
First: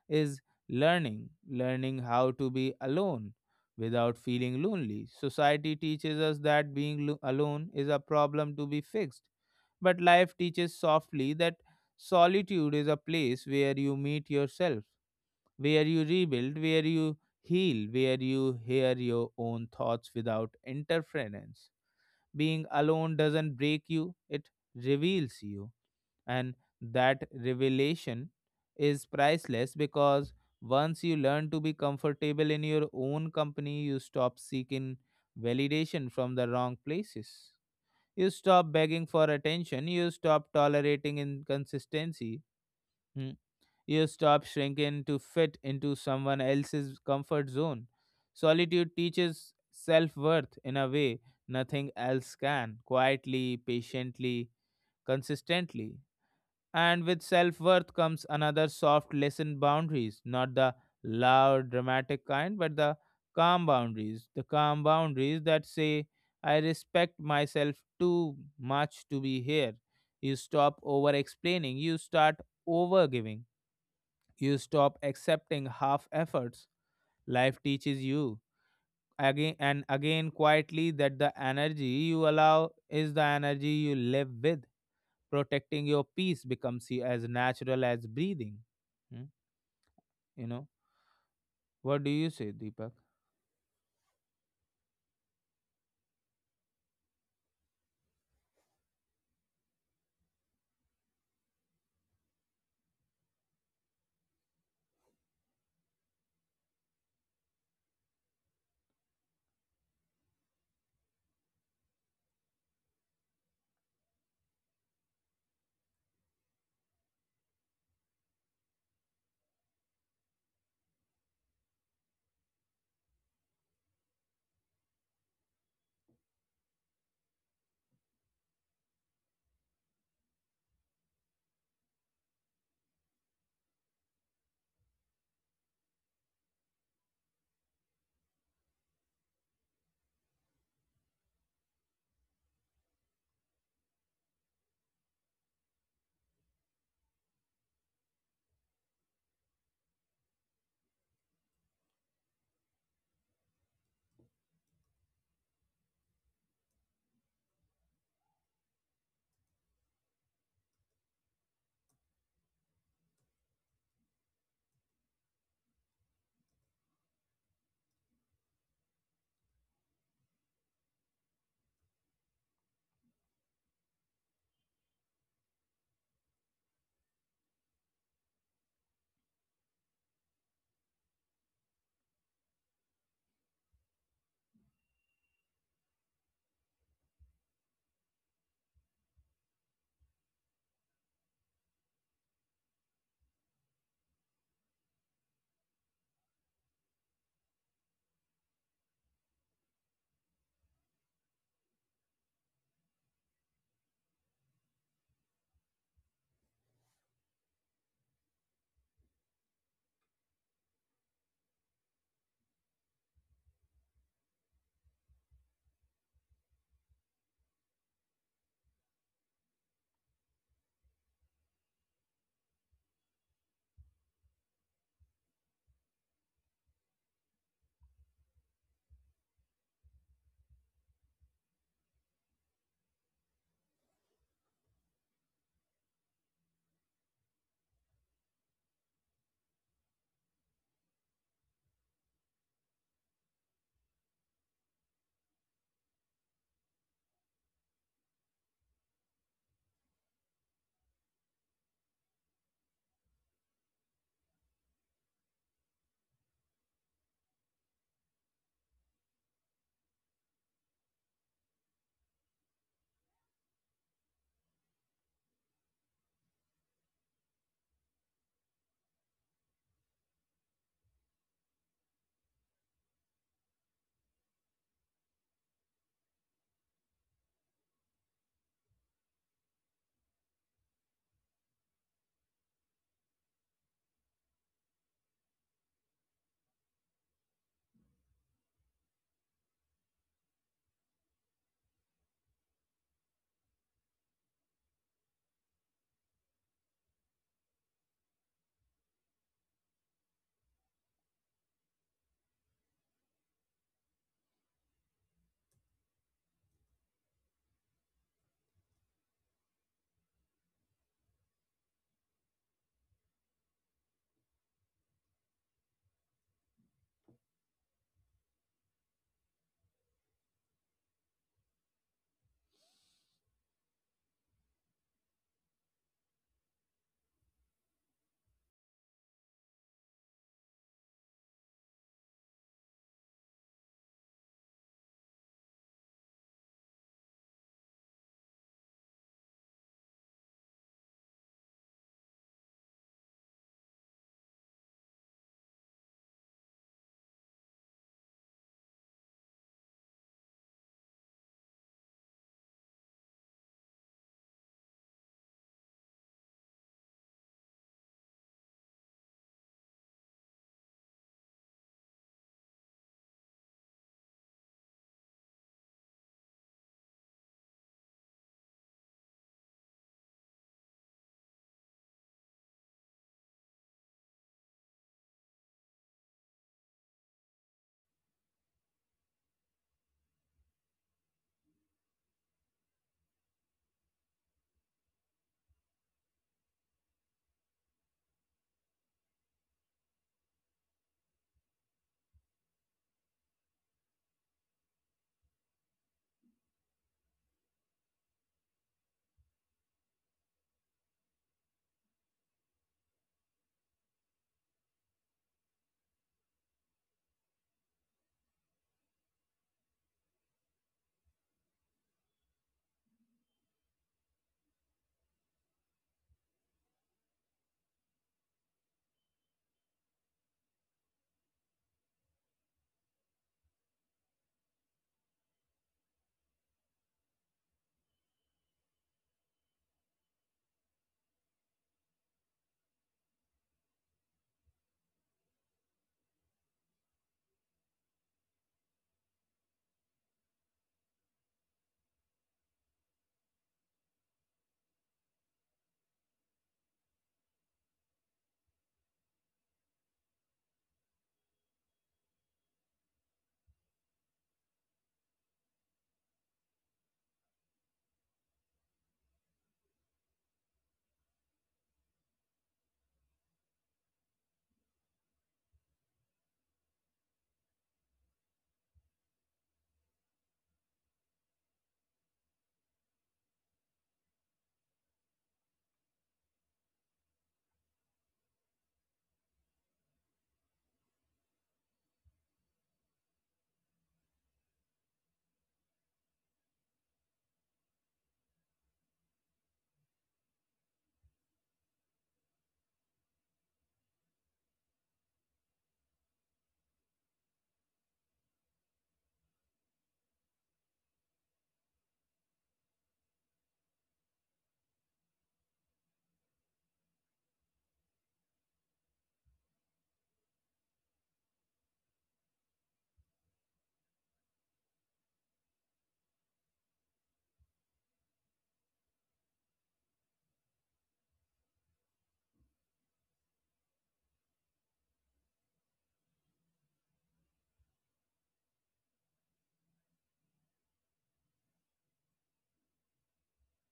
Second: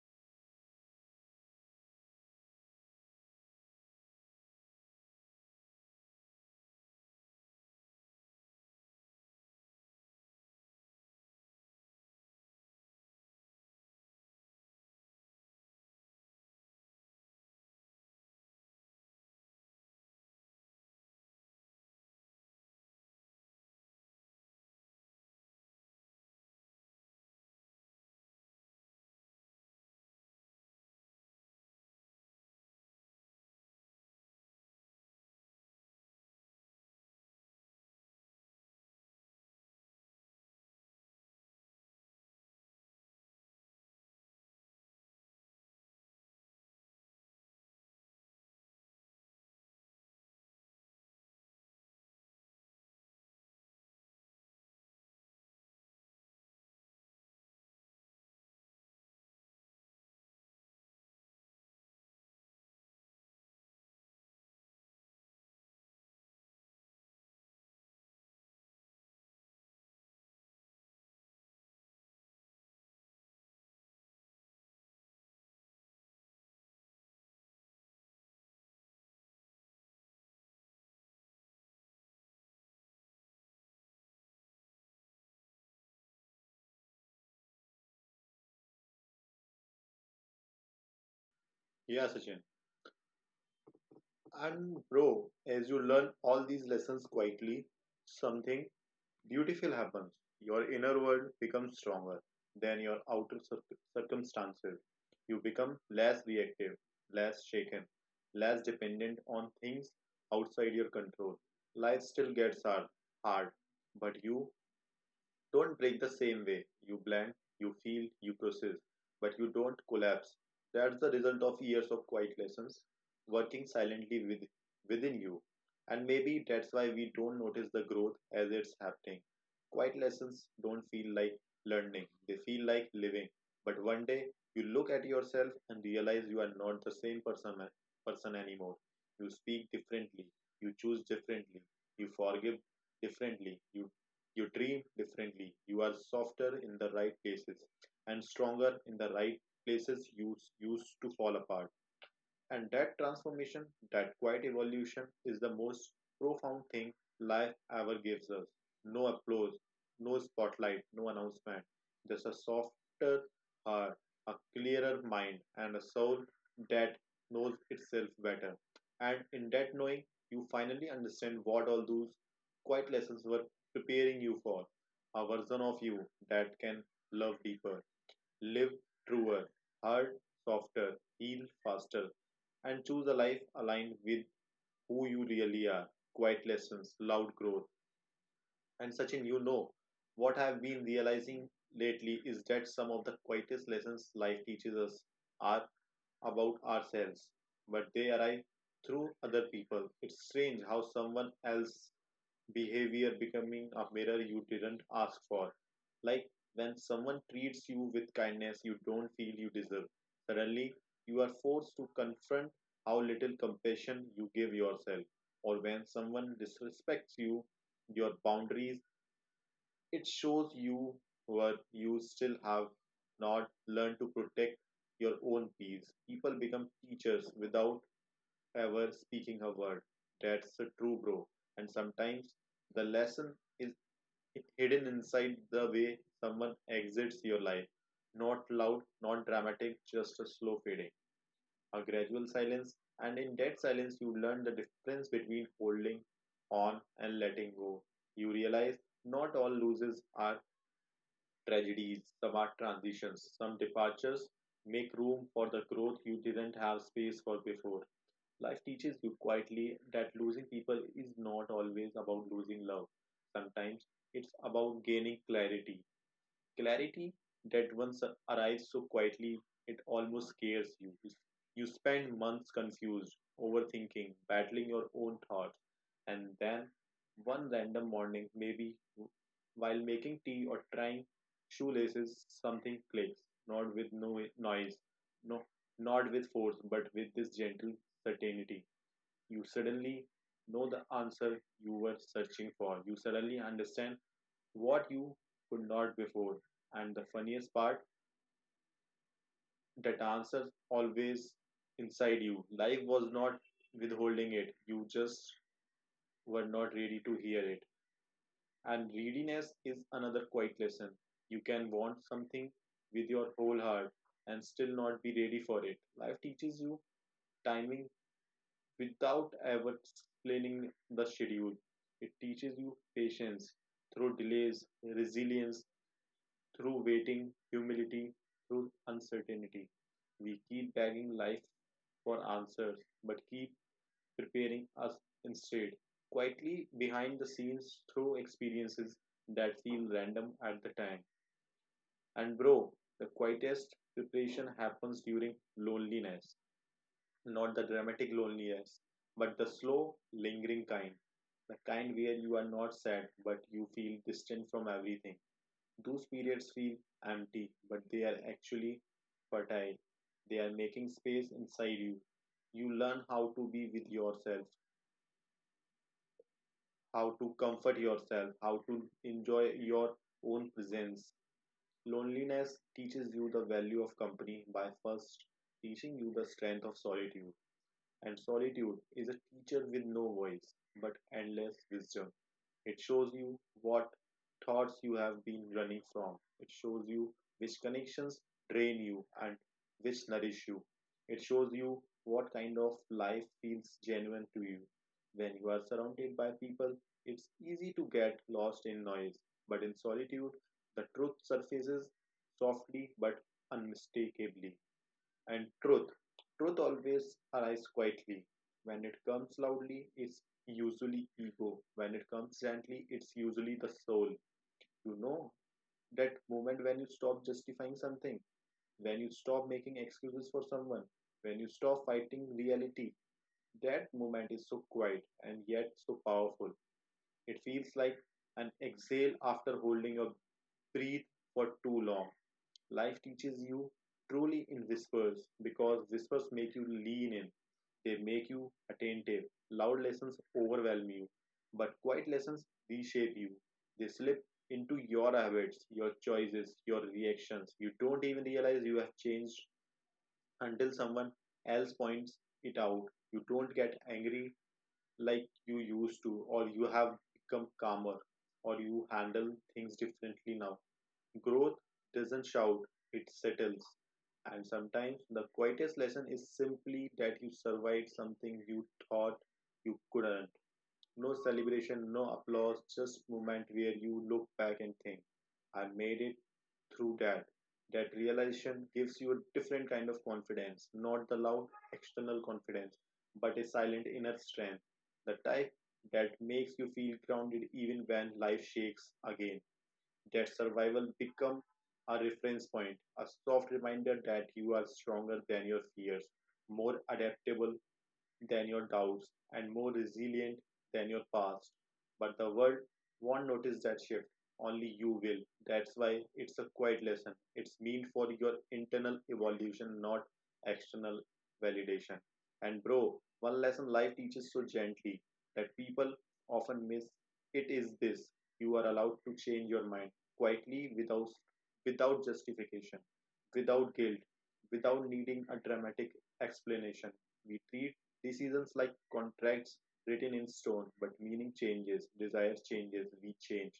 Speaker 1: is learning how to be alone without feeling lonely. Society teaches us that being alone is a problem to be fixed. But life teaches softly that solitude is a place where you meet yourself, where you rebuild, where you heal, where you hear your own thoughts without interference. Being alone doesn't break you, it reveals you. And that revelation is priceless because once you learn to be comfortable in your own company, you stop seeking validation from the wrong places. You stop begging for attention, you stop tolerating inconsistency. hmm, you stop shrinking to fit into someone else's comfort zone. Solitude teaches self worth in a way nothing else can, quietly, patiently, consistently. And with self worth comes another soft lesson: boundaries. Not the loud, dramatic kind, but the calm boundaries. The calm boundaries that say, I respect myself too much to be here. You stop over explaining, you start over giving, you stop accepting half efforts. Life teaches you again and again quietly that the energy you allow is the energy you live with. Protecting your peace becomes as natural as breathing. Hmm? You know, what
Speaker 2: Yeah,
Speaker 1: do you
Speaker 2: Sachin.
Speaker 1: say, Deepak?
Speaker 2: And, bro, as you learn all these lessons quietly, something beautiful happens. Your inner world becomes stronger than your outer circumstances. You become less reactive, less shaken, less dependent on things outside your control. Life still gets hard, but you don't break the same way. You blend, you feel, you process, but you don't collapse. That's the result of years of quiet lessons working silently within you. And maybe that's why we don't notice the growth as it's happening. Quiet lessons don't feel like learning, they feel like living. But one day, you look at yourself and realize you are not the same person anymore. You speak differently, you choose differently, you forgive differently, you dream differently. You are softer in the right places and stronger in the right places you used to fall apart. And that transformation, that quiet evolution, is the most profound thing life ever gives us. No applause, no spotlight, no announcement. Just a softer heart, a clearer mind, and a soul that knows itself better. And in that knowing, you finally understand what all those quiet lessons were preparing you for. A version of you that can love deeper, live truer, hurt softer, heal faster, and choose a life aligned with who you really are. Quiet lessons, loud growth. And Sachin, you know, what I've been realizing lately is that some of the quietest lessons life teaches us are about ourselves, but they arrive through other people. It's strange how someone else behavior becoming a mirror you didn't ask for. Like when someone treats you with kindness you don't feel you deserve, suddenly you are forced to confront how little compassion you give yourself. Or when someone disrespects you, your boundaries, it shows you what you still have not learned to protect your own peace. People become teachers without ever speaking her word. That's a true, bro. And sometimes the lesson is hidden inside the way someone exits your life. Not loud, not dramatic, just a slow fading, a gradual silence. And in that silence, you learn the difference between holding on and letting go. You realize not all losses are tragedies, some are transitions, some departures make room for the growth you didn't have space for before. Life teaches you quietly that losing people is not always about losing love. Sometimes it's about gaining clarity. Clarity that once arrives so quietly it almost scares you. You spend months confused, overthinking, battling your own thoughts, and then one random morning, maybe while making tea or trying shoelaces, something clicks, not with no noise, no, not with force, but with this gentle certainty you suddenly know the answer you were searching for. You suddenly understand what you could not before. And the funniest part, that answer always inside you. Life was not withholding it. You just were not ready to hear it. And readiness is another quiet lesson. You can want something with your whole heart and still not be ready for it. Life teaches you timing without ever explaining the schedule. It teaches you patience through delays, resilience through waiting, humility through uncertainty. We keep begging life for answers, but keep preparing us instead, quietly behind the scenes through experiences that feel random at the time. And bro, the quietest preparation happens during loneliness, not the dramatic loneliness, but the slow, lingering kind. The kind where you are not sad, but you feel distant from everything. Those periods feel empty, but they are actually fertile. They are making space inside you. You learn how to be with yourself, how to comfort yourself, how to enjoy your own presence. Loneliness teaches you the value of company by first teaching you the strength of solitude. And solitude is a teacher with no voice, but endless wisdom. It shows you what thoughts you have been running from. It shows you which connections drain you and which nourish you. It shows you what kind of life feels genuine to you. When you are surrounded by people, it's easy to get lost in noise, but in solitude, the truth surfaces softly but unmistakably. And truth. Truth always arrives quietly. When it comes loudly, it's usually ego. When it comes gently, it's usually the soul. You know, that moment when you stop justifying something, when you stop making excuses for someone, when you stop fighting reality, that moment is so quiet and yet so powerful. It feels like an exhale after holding your breath for too long. Life teaches you truly in whispers because whispers make you lean in, they make you attentive. Loud lessons overwhelm you, but quiet lessons reshape you. They slip into your habits, your choices, your reactions. You don't even realize you have changed until someone else points it out. You don't get angry like you used to, or you have become calmer, or you handle things differently now. Growth doesn't shout, it settles. And sometimes the quietest lesson is simply that you survived something you thought you couldn't. No celebration, no applause, just moment where you look back and think, I made it through that. That realization gives you a different kind of confidence, not the loud external confidence, but a silent inner strength, the type that makes you feel grounded even when life shakes again. That survival become a reference point, a soft reminder that you are stronger than your fears, more adaptable than your doubts, and more resilient than your past. But the world won't notice that shift. Only you will. That's why it's a quiet lesson. It's meant for your internal evolution, not external validation. And bro, one lesson life teaches so gently that people often miss it is this. You are allowed to change your mind quietly, without justification, without guilt, without needing a dramatic explanation. We treat decisions like contracts written in stone, but meaning changes, desires changes, we change.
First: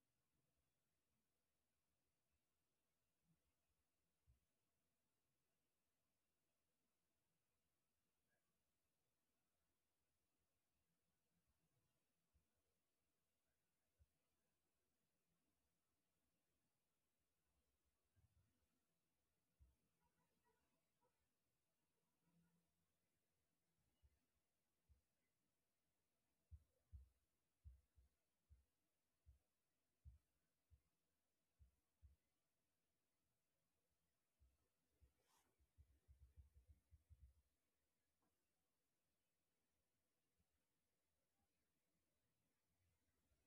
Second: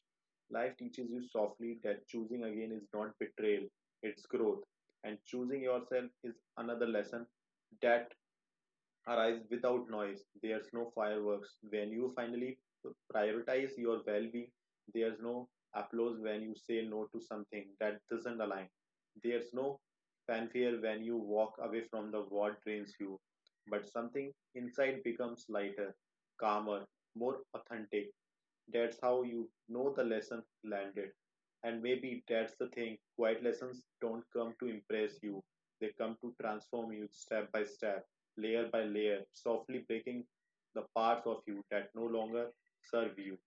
Speaker 2: Life teaches you softly that choosing again is not betrayal, it's growth. And choosing yourself is another lesson that arise without noise. There's no fireworks. When you finally prioritize your well being, there's no applause when you say no to something that doesn't align. There's no fanfare when you walk away from the what drains you. But something inside becomes lighter, calmer, more authentic. That's how you know the lesson landed. And maybe that's the thing: quiet lessons don't come to impress you, they come to transform you step by step, layer by layer, softly breaking the parts of you that no longer serve you,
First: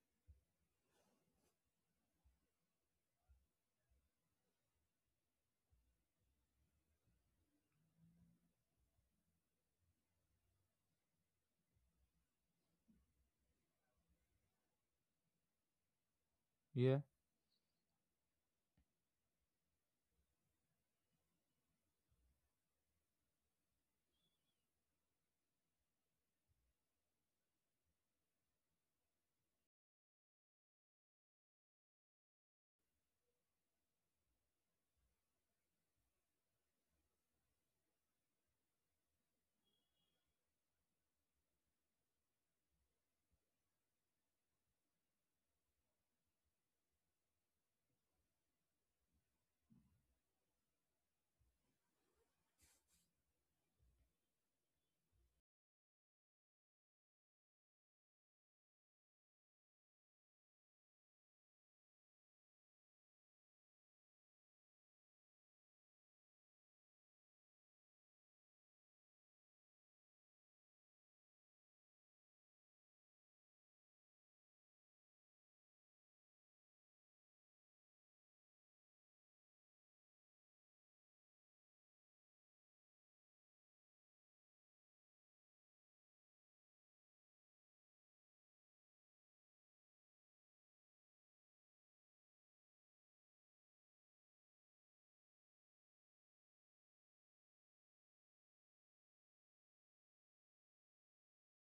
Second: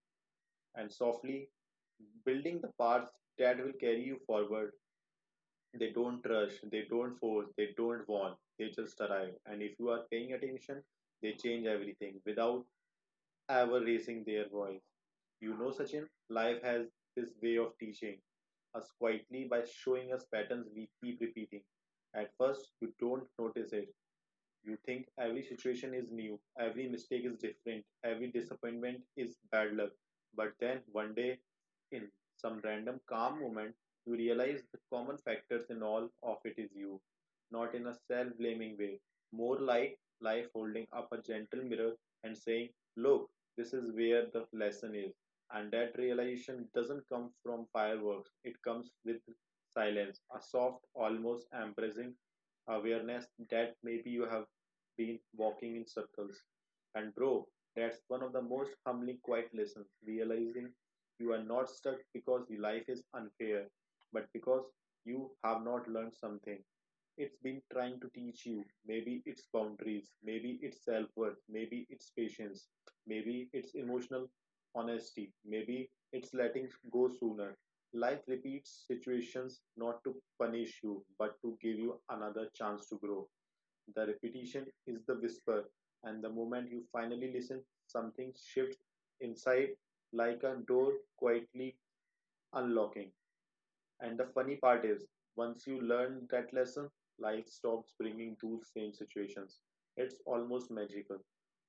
Speaker 2: and softly building the parts that will carry you forward. They don't rush, they don't force, they don't want, they just arrive. And if you are paying attention, they change everything without ever raising their voice. You know, Sachin, life has
Speaker 1: Yeah,
Speaker 2: this way of teaching us quietly by showing us patterns we keep repeating. At first, you don't notice it. You think every situation is new, every mistake is different, every disappointment is bad luck. But then one day, in some random calm moment, you realize the common factors in all of it is you. Not in a self blaming way, more like life holding up a gentle mirror and saying, look, this is where the lesson is. And that realization doesn't come from fireworks, it comes with silence, a soft, almost embracing awareness that maybe you have been walking in circles. And bro, that's one of the most humbling quiet lessons, realizing you are not stuck because life is unfair, but because you have not learned something. It's been trying to teach you. Maybe it's boundaries, maybe it's self worth, maybe it's patience, maybe it's emotional honesty, maybe it's letting go sooner. Life repeats situations not to punish you, but to give you another chance to grow. The repetition is the whisper, and the moment you finally listen, something shifts inside like a door quietly unlocking. And the funny part is, once you learn that lesson, life stops bringing those same situations. It's almost magical.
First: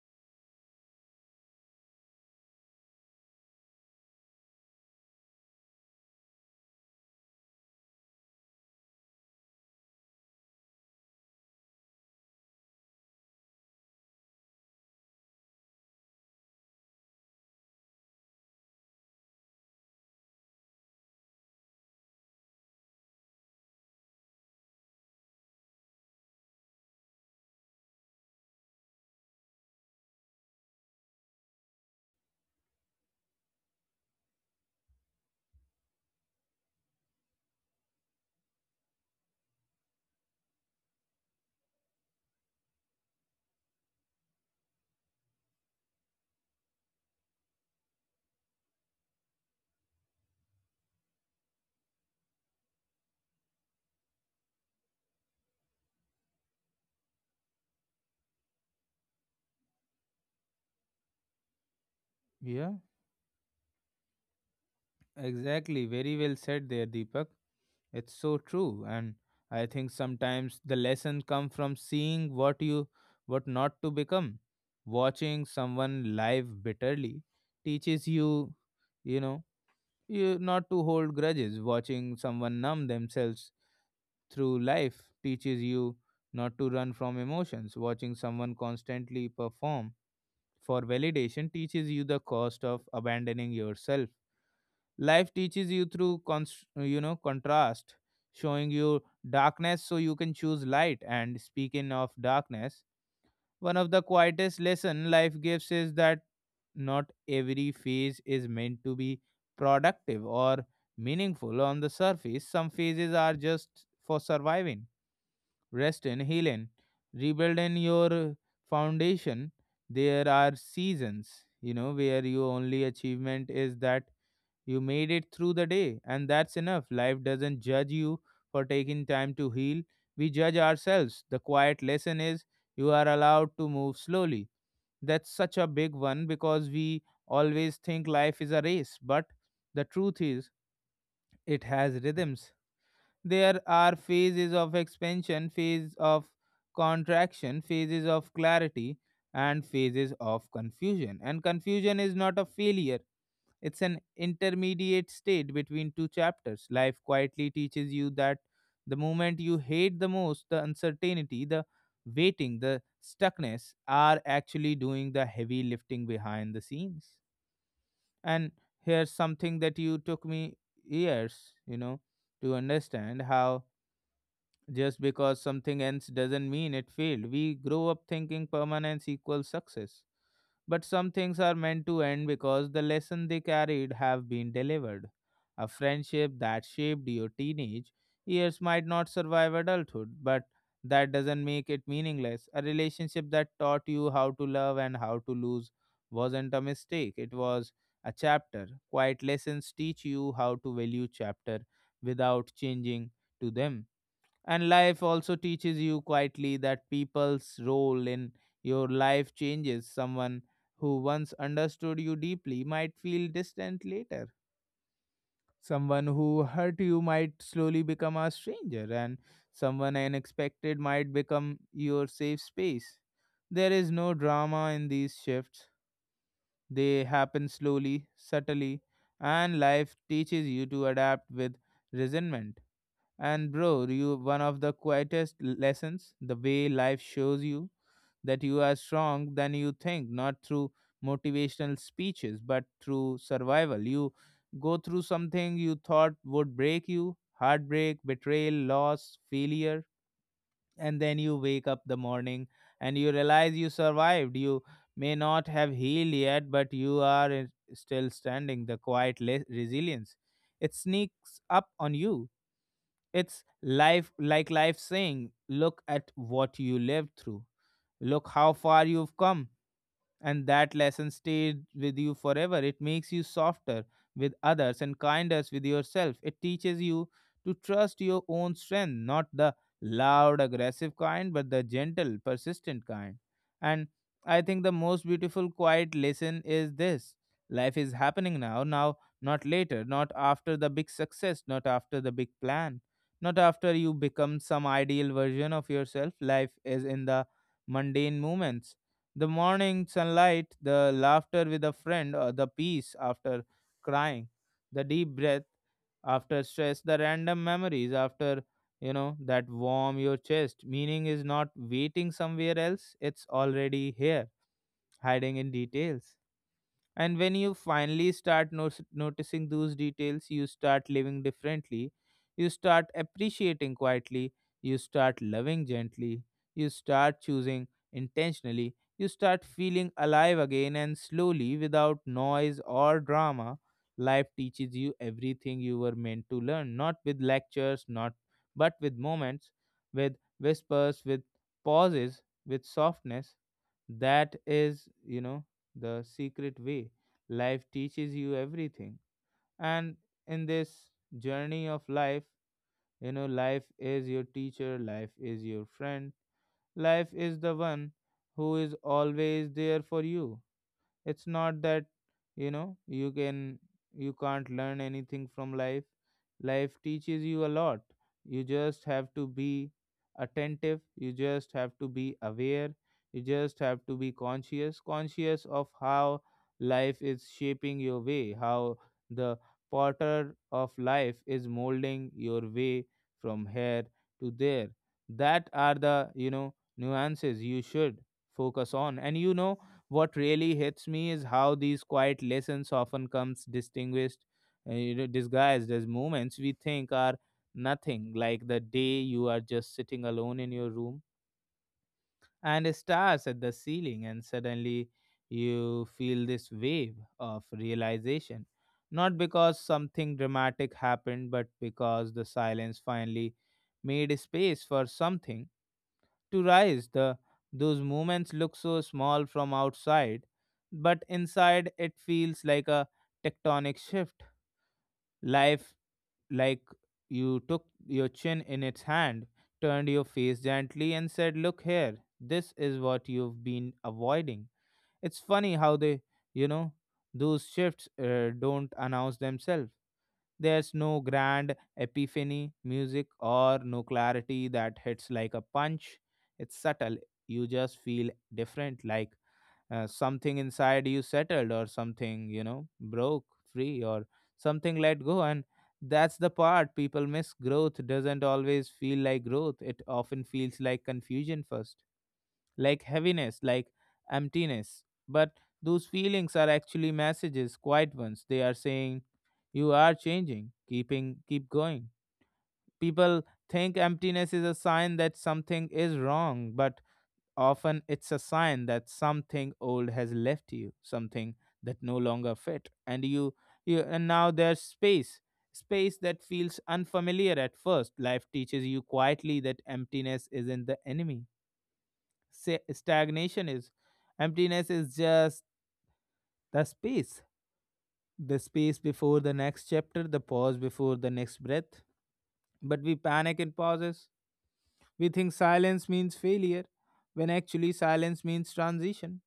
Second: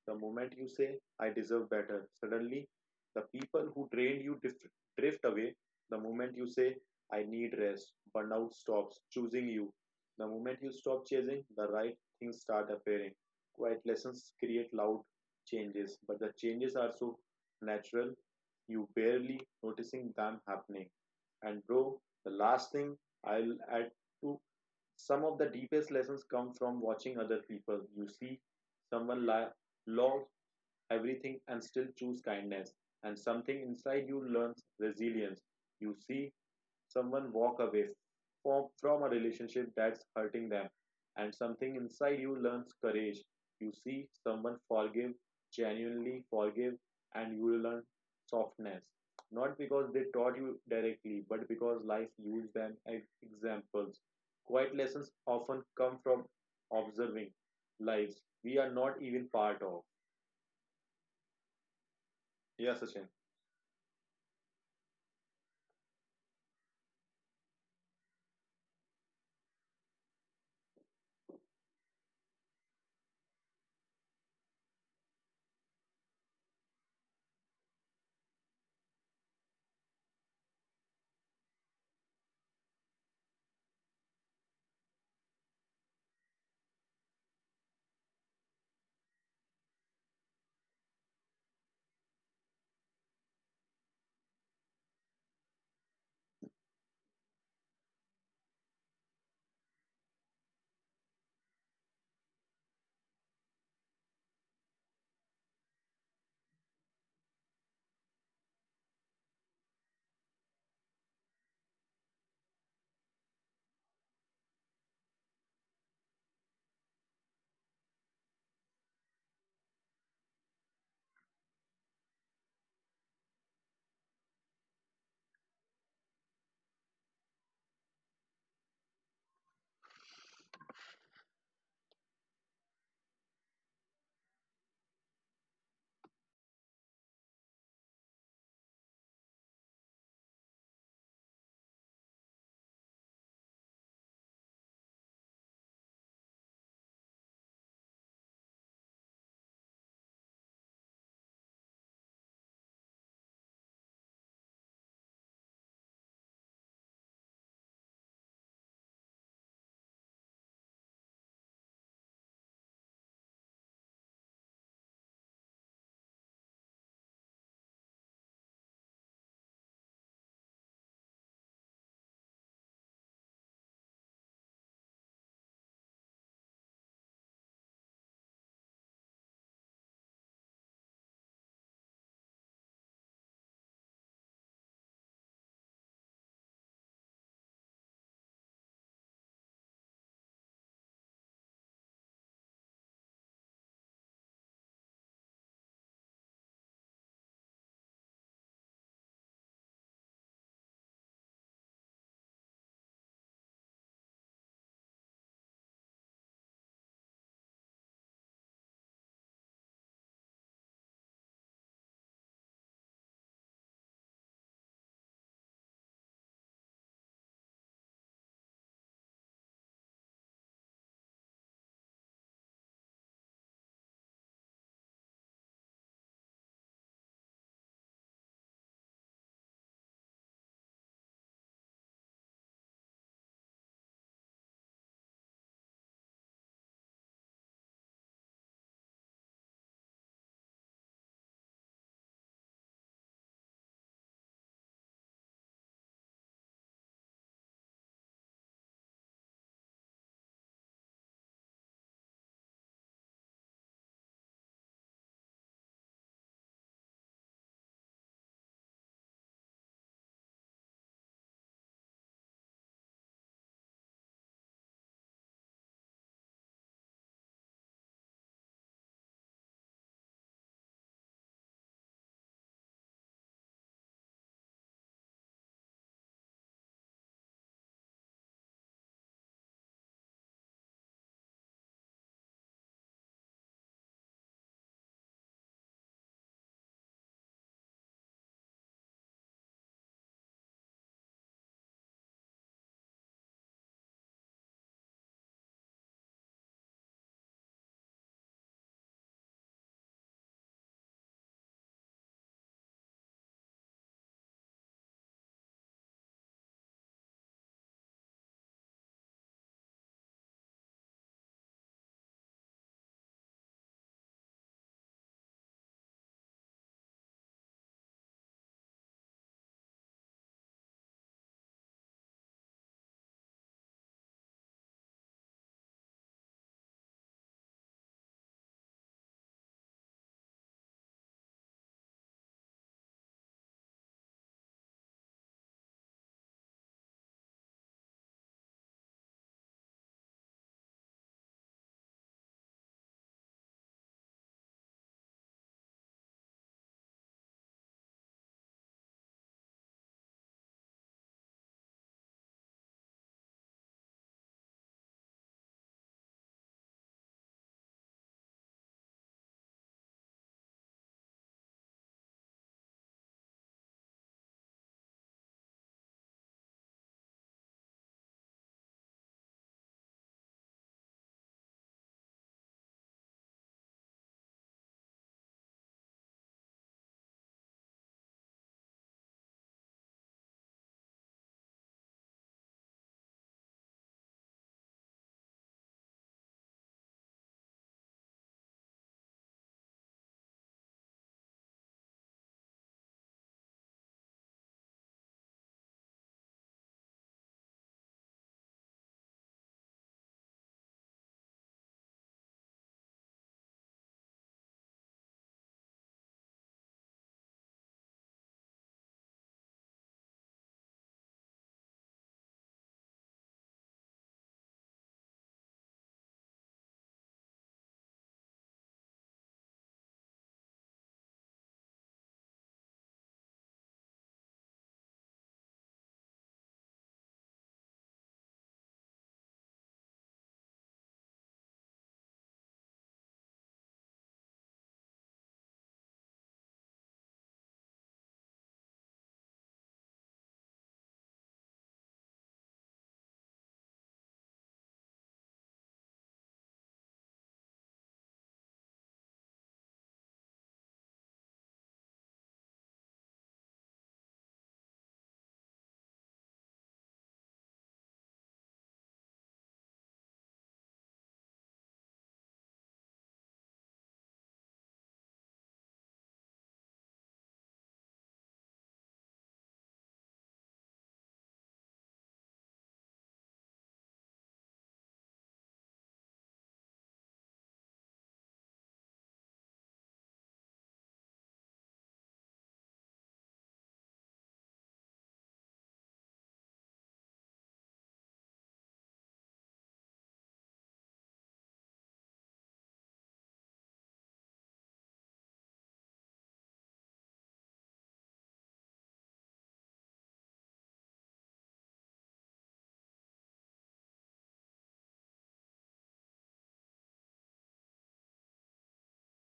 Speaker 2: The moment you say, I deserve better, suddenly the people who drained you drift away. The moment you say, I need rest, burnout stops choosing you. The moment you stop chasing, the right things start appearing. Quiet lessons create loud changes, but the changes are so natural, you barely noticing them happening. And bro, the last thing I'll add to: some of the deepest lessons come from watching other people. You see someone lie, log everything and still choose kindness, and something inside you learns resilience. You see someone walk away from a relationship that's hurting them and something inside you learns courage. You see someone forgive, genuinely forgive, and you will learn softness, not because they taught you directly but because life used them as examples. Quiet lessons often come from observing lives we are not even part of.
Speaker 1: yeah,
Speaker 2: Yes, Sachin.
Speaker 1: exactly. Very well said there, Deepak. It's so true, and I think sometimes the lesson come from seeing what not to become. Watching someone live bitterly teaches you, you know, not to hold grudges. Watching someone numb themselves through life teaches you not to run from emotions. Watching someone constantly perform for validation teaches you the cost of abandoning yourself. Life teaches you through contrast, showing you darkness so you can choose light. And speaking of darkness, one of the quietest lesson life gives is that not every phase is meant to be productive or meaningful on the surface. Some phases are just for surviving, resting, healing, rebuilding your foundation. There are seasons, where your only achievement is that you made it through the day, and that's enough. Life doesn't judge you for taking time to heal. We judge ourselves. The quiet lesson is you are allowed to move slowly. That's such a big one because we always think life is a race, but the truth is it has rhythms. There are phases of expansion, phase of contraction, phases of clarity, and phases of confusion. And confusion is not a failure, it's an intermediate state between two chapters. Life quietly teaches you that the moment you hate the most, the uncertainty, the waiting, the stuckness are actually doing the heavy lifting behind the scenes. And here's something that you took me years, to understand how just because something ends doesn't mean it failed. We grow up thinking permanence equals success, but some things are meant to end because the lesson they carried have been delivered. A friendship that shaped your teenage years might not survive adulthood, but that doesn't make it meaningless. A relationship that taught you how to love and how to lose wasn't a mistake, it was a chapter. Quiet lessons teach you how to value chapter without changing to them. And life also teaches you quietly that people's role in your life changes. Someone who once understood you deeply might feel distant later. Someone who hurt you might slowly become a stranger, and someone unexpected might become your safe space. There is no drama in these shifts. They happen slowly, subtly, and life teaches you to adapt with resentment. And bro, you one of the quietest lessons, the way life shows you that you are strong than you think, not through motivational speeches, but through survival. You go through something you thought would break you, heartbreak, betrayal, loss, failure, and then you wake up the morning and you realize you survived. You may not have healed yet, but you are still standing. The quiet resilience. It sneaks up on you. It's life, like life saying, look at what you lived through. Look how far you've come, and that lesson stayed with you forever. It makes you softer with others and kinder with yourself. It teaches you to trust your own strength, not the loud, aggressive kind, but the gentle, persistent kind. And I think the most beautiful, quiet lesson is this: life is happening now, now, not later, not after the big success, not after the big plan, not after you become some ideal version of yourself. Life is in the mundane moments, the morning sunlight, the laughter with a friend, or the peace after crying, the deep breath after stress, the random memories after, that warm your chest. Meaning is not waiting somewhere else, it's already here, hiding in details. And when you finally start noticing those details, you start living differently. You start appreciating quietly. You start loving gently. You start choosing intentionally. You start feeling alive again and slowly, without noise or drama, life teaches you everything you were meant to learn. Not with lectures, not but with moments, with whispers, with pauses, with softness. That is, the Secret Way. Life teaches you everything. And in this journey of life, life is your teacher, life is your friend, life is the one who is always there for you. It's not that you know you can you can't learn anything from life. Life teaches you a lot. You just have to be attentive. You just have to be aware. You just have to be conscious, conscious of how life is shaping your way, how the potter of life is molding your way from here to there. That are the nuances you should focus on. And what really hits me is how these quiet lessons often comes disguised as moments we think are nothing, like the day you are just sitting alone in your room and stars at the ceiling and suddenly you feel this wave of realization not because something dramatic happened but because the silence finally made space for something to rise. The Those moments look so small from outside, but inside it feels like a tectonic shift. Life, like you took your chin in its hand, turned your face gently and said, "Look here. This is what you've been avoiding." It's funny how they, you know, those shifts don't announce themselves. There's no grand epiphany music or no clarity that hits like a punch. It's subtle. You just feel different, like something inside you settled or something, broke free or something let go. And that's the part people miss. Growth doesn't always feel like growth, it often feels like confusion first, like heaviness, like emptiness. But those feelings are actually messages, quiet ones. They are saying, you are changing, keep going. People think emptiness is a sign that something is wrong, but often it's a sign that something old has left you, something that no longer fit. And you and now there's space, space that feels unfamiliar at first. Life teaches you quietly that emptiness isn't the enemy. Stagnation is. Emptiness is just the space, the space before the next chapter, the pause before the next breath. But we panic in pauses. We think silence means failure, when actually silence means transition.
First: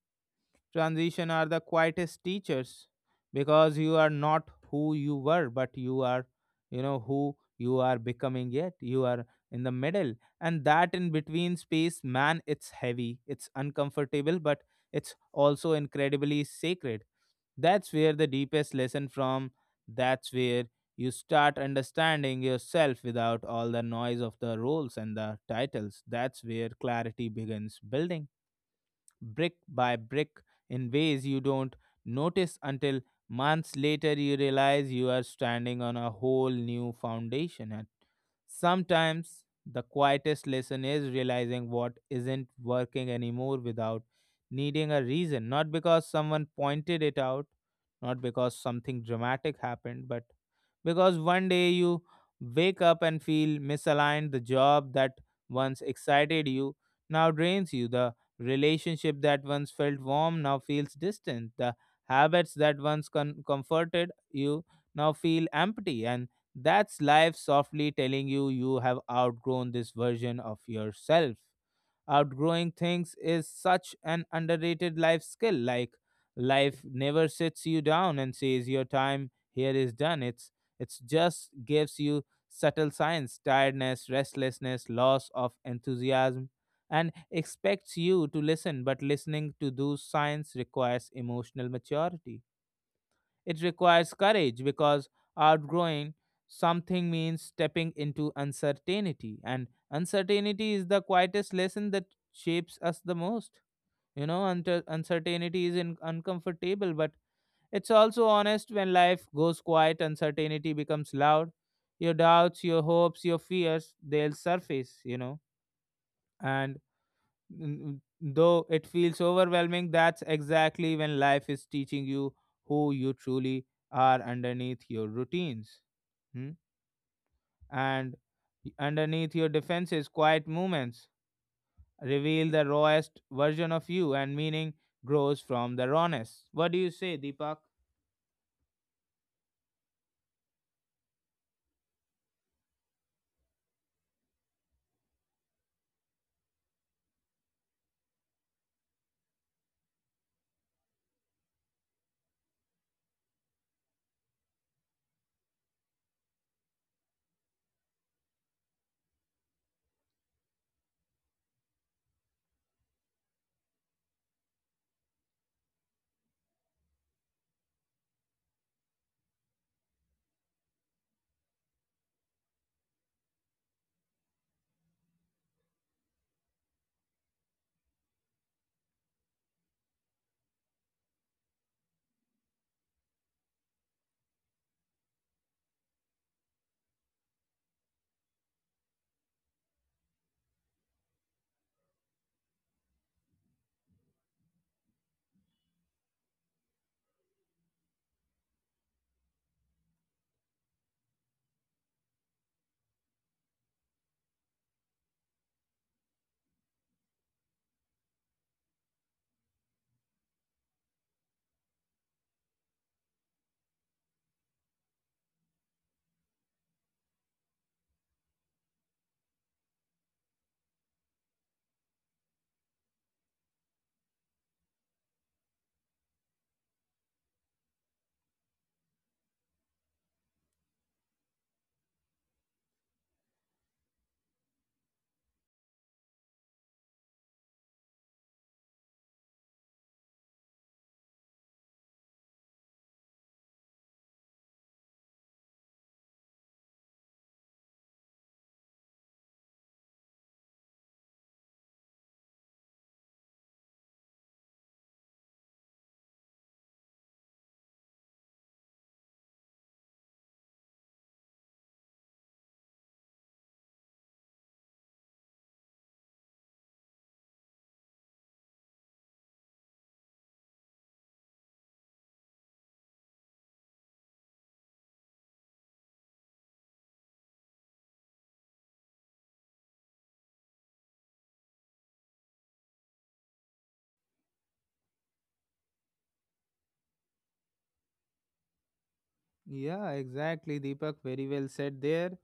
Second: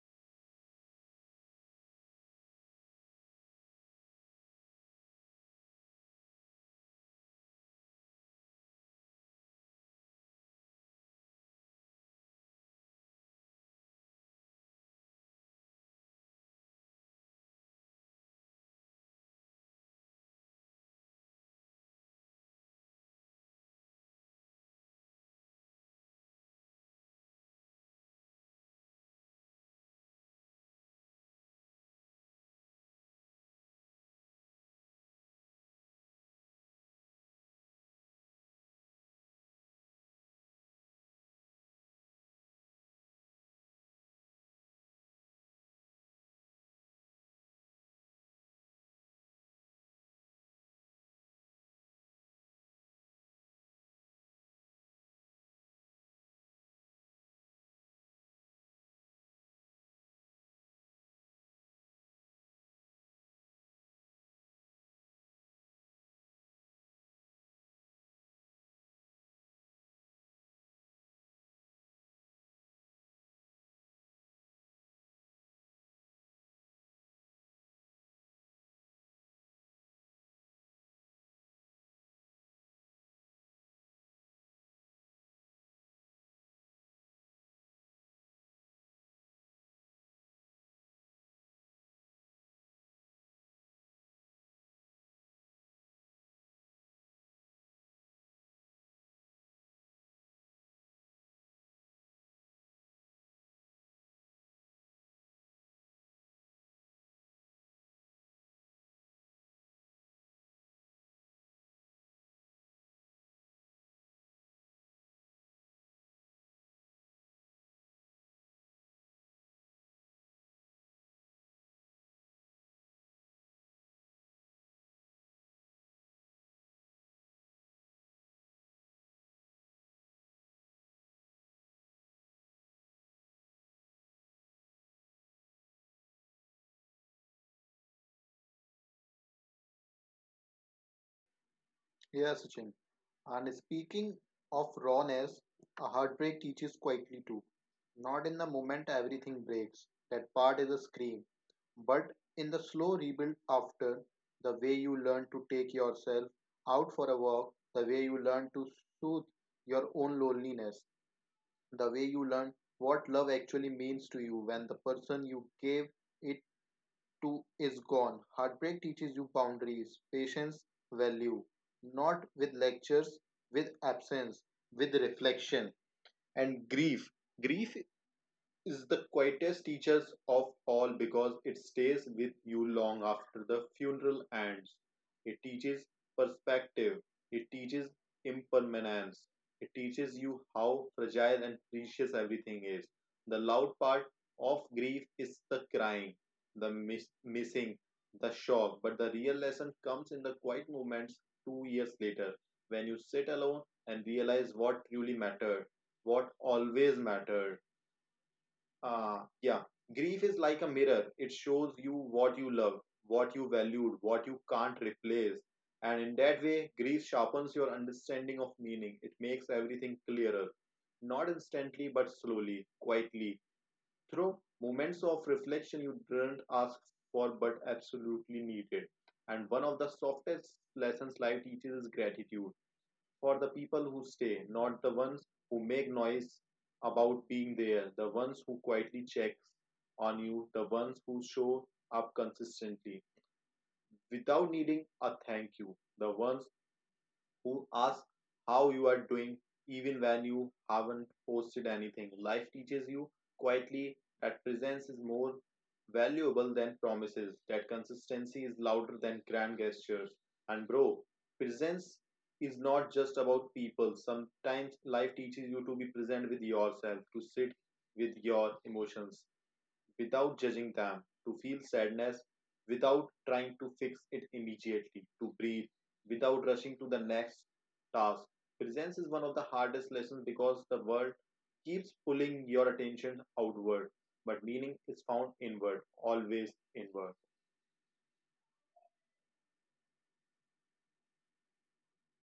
Speaker 1: Transition are the quietest teachers because you are not who you were, but you are, who you are becoming yet. You are in the middle. And that in between space, man, it's heavy, it's uncomfortable, but it's also incredibly sacred. That's where the deepest lesson from That's where you start understanding yourself without all the noise of the roles and the titles. That's where clarity begins building brick by brick in ways you don't notice until months later you realize you are standing on a whole new foundation. And sometimes the quietest lesson is realizing what isn't working anymore without needing a reason, not because someone pointed it out, not because something dramatic happened, but because one day you wake up and feel misaligned. The job that once excited you now drains you. The relationship that once felt warm now feels distant. The habits that once comforted you now feel empty. And that's life softly telling you you have outgrown this version of yourself. Outgrowing things is such an underrated life skill. Like, life never sits you down and says your time here is done. It's just gives you subtle signs, tiredness, restlessness, loss of enthusiasm, and expects you to listen. But listening to those signs requires emotional maturity. It requires courage because outgrowing something means stepping into uncertainty, and uncertainty is the quietest lesson that shapes us the most. You know, uncertainty is uncomfortable, but it's also honest. When life goes quiet, uncertainty becomes loud. Your doubts, your hopes, your fears, they'll surface, you know. And though it feels overwhelming, that's exactly when life is teaching you who you truly are underneath your routines. Hmm? And underneath your defenses, quiet movements reveal the rawest version of you, and meaning grows from the rawness. What do you say, Deepak?
Speaker 2: Yeah, Sachin. And speaking of rawness, a heartbreak teaches quietly too. Not in the moment everything breaks, that part is a scream, but in the slow rebuild after, the way you learn to take yourself out for a walk, the way you learn to soothe your own loneliness, the way you learn what love actually means to you when the person you gave it to is gone. Heartbreak teaches you boundaries, patience, value, not with lectures, with absence, with reflection and grief. Grief is the quietest teacher of all because it stays with you long after the funeral ends. It teaches perspective, it teaches impermanence, it teaches you how fragile and precious everything is. The loud part of grief is the crying, the missing, the shock, but the real lesson comes in the quiet moments 2 years later when you sit alone and realize what truly mattered, what always mattered. Yeah, grief is like a mirror. It shows you what you love, what you valued, what you can't replace. And in that way, grief sharpens your understanding of meaning. It makes everything clearer. Not instantly, but slowly, quietly, through moments of reflection you didn't ask for but absolutely needed. And one of the softest lessons life teaches is gratitude for the people who stay, not the ones who make noise about being there, the ones who quietly check on you, the ones who show up consistently without needing a thank you, the ones who ask how you are doing even when you haven't posted anything. Life teaches you quietly that presence is more valuable than promises, that consistency is louder than grand gestures. And bro, presence is not just about people. Sometimes life teaches you to be present with yourself, to sit with your emotions, without judging them, to feel sadness without trying to fix it immediately, to breathe without rushing to the next task. Presence is one of the hardest lessons because the world keeps pulling your attention outward, but meaning is found inward, always inward.
Speaker 1: Yeah, exactly, Deepak. Very well said there.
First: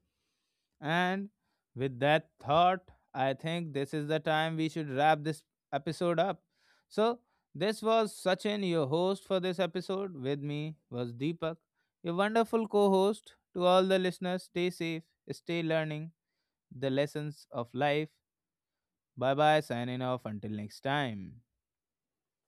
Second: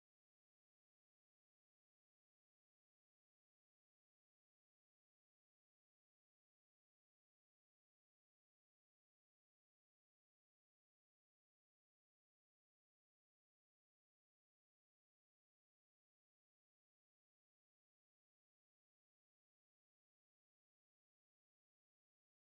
Speaker 1: And with that thought, I think this is the time we should wrap this episode up. So, this was Sachin, your host for this episode. With me was Deepak, your wonderful co host. To all the listeners, stay safe, stay learning the lessons of life. Bye bye, signing off until next time.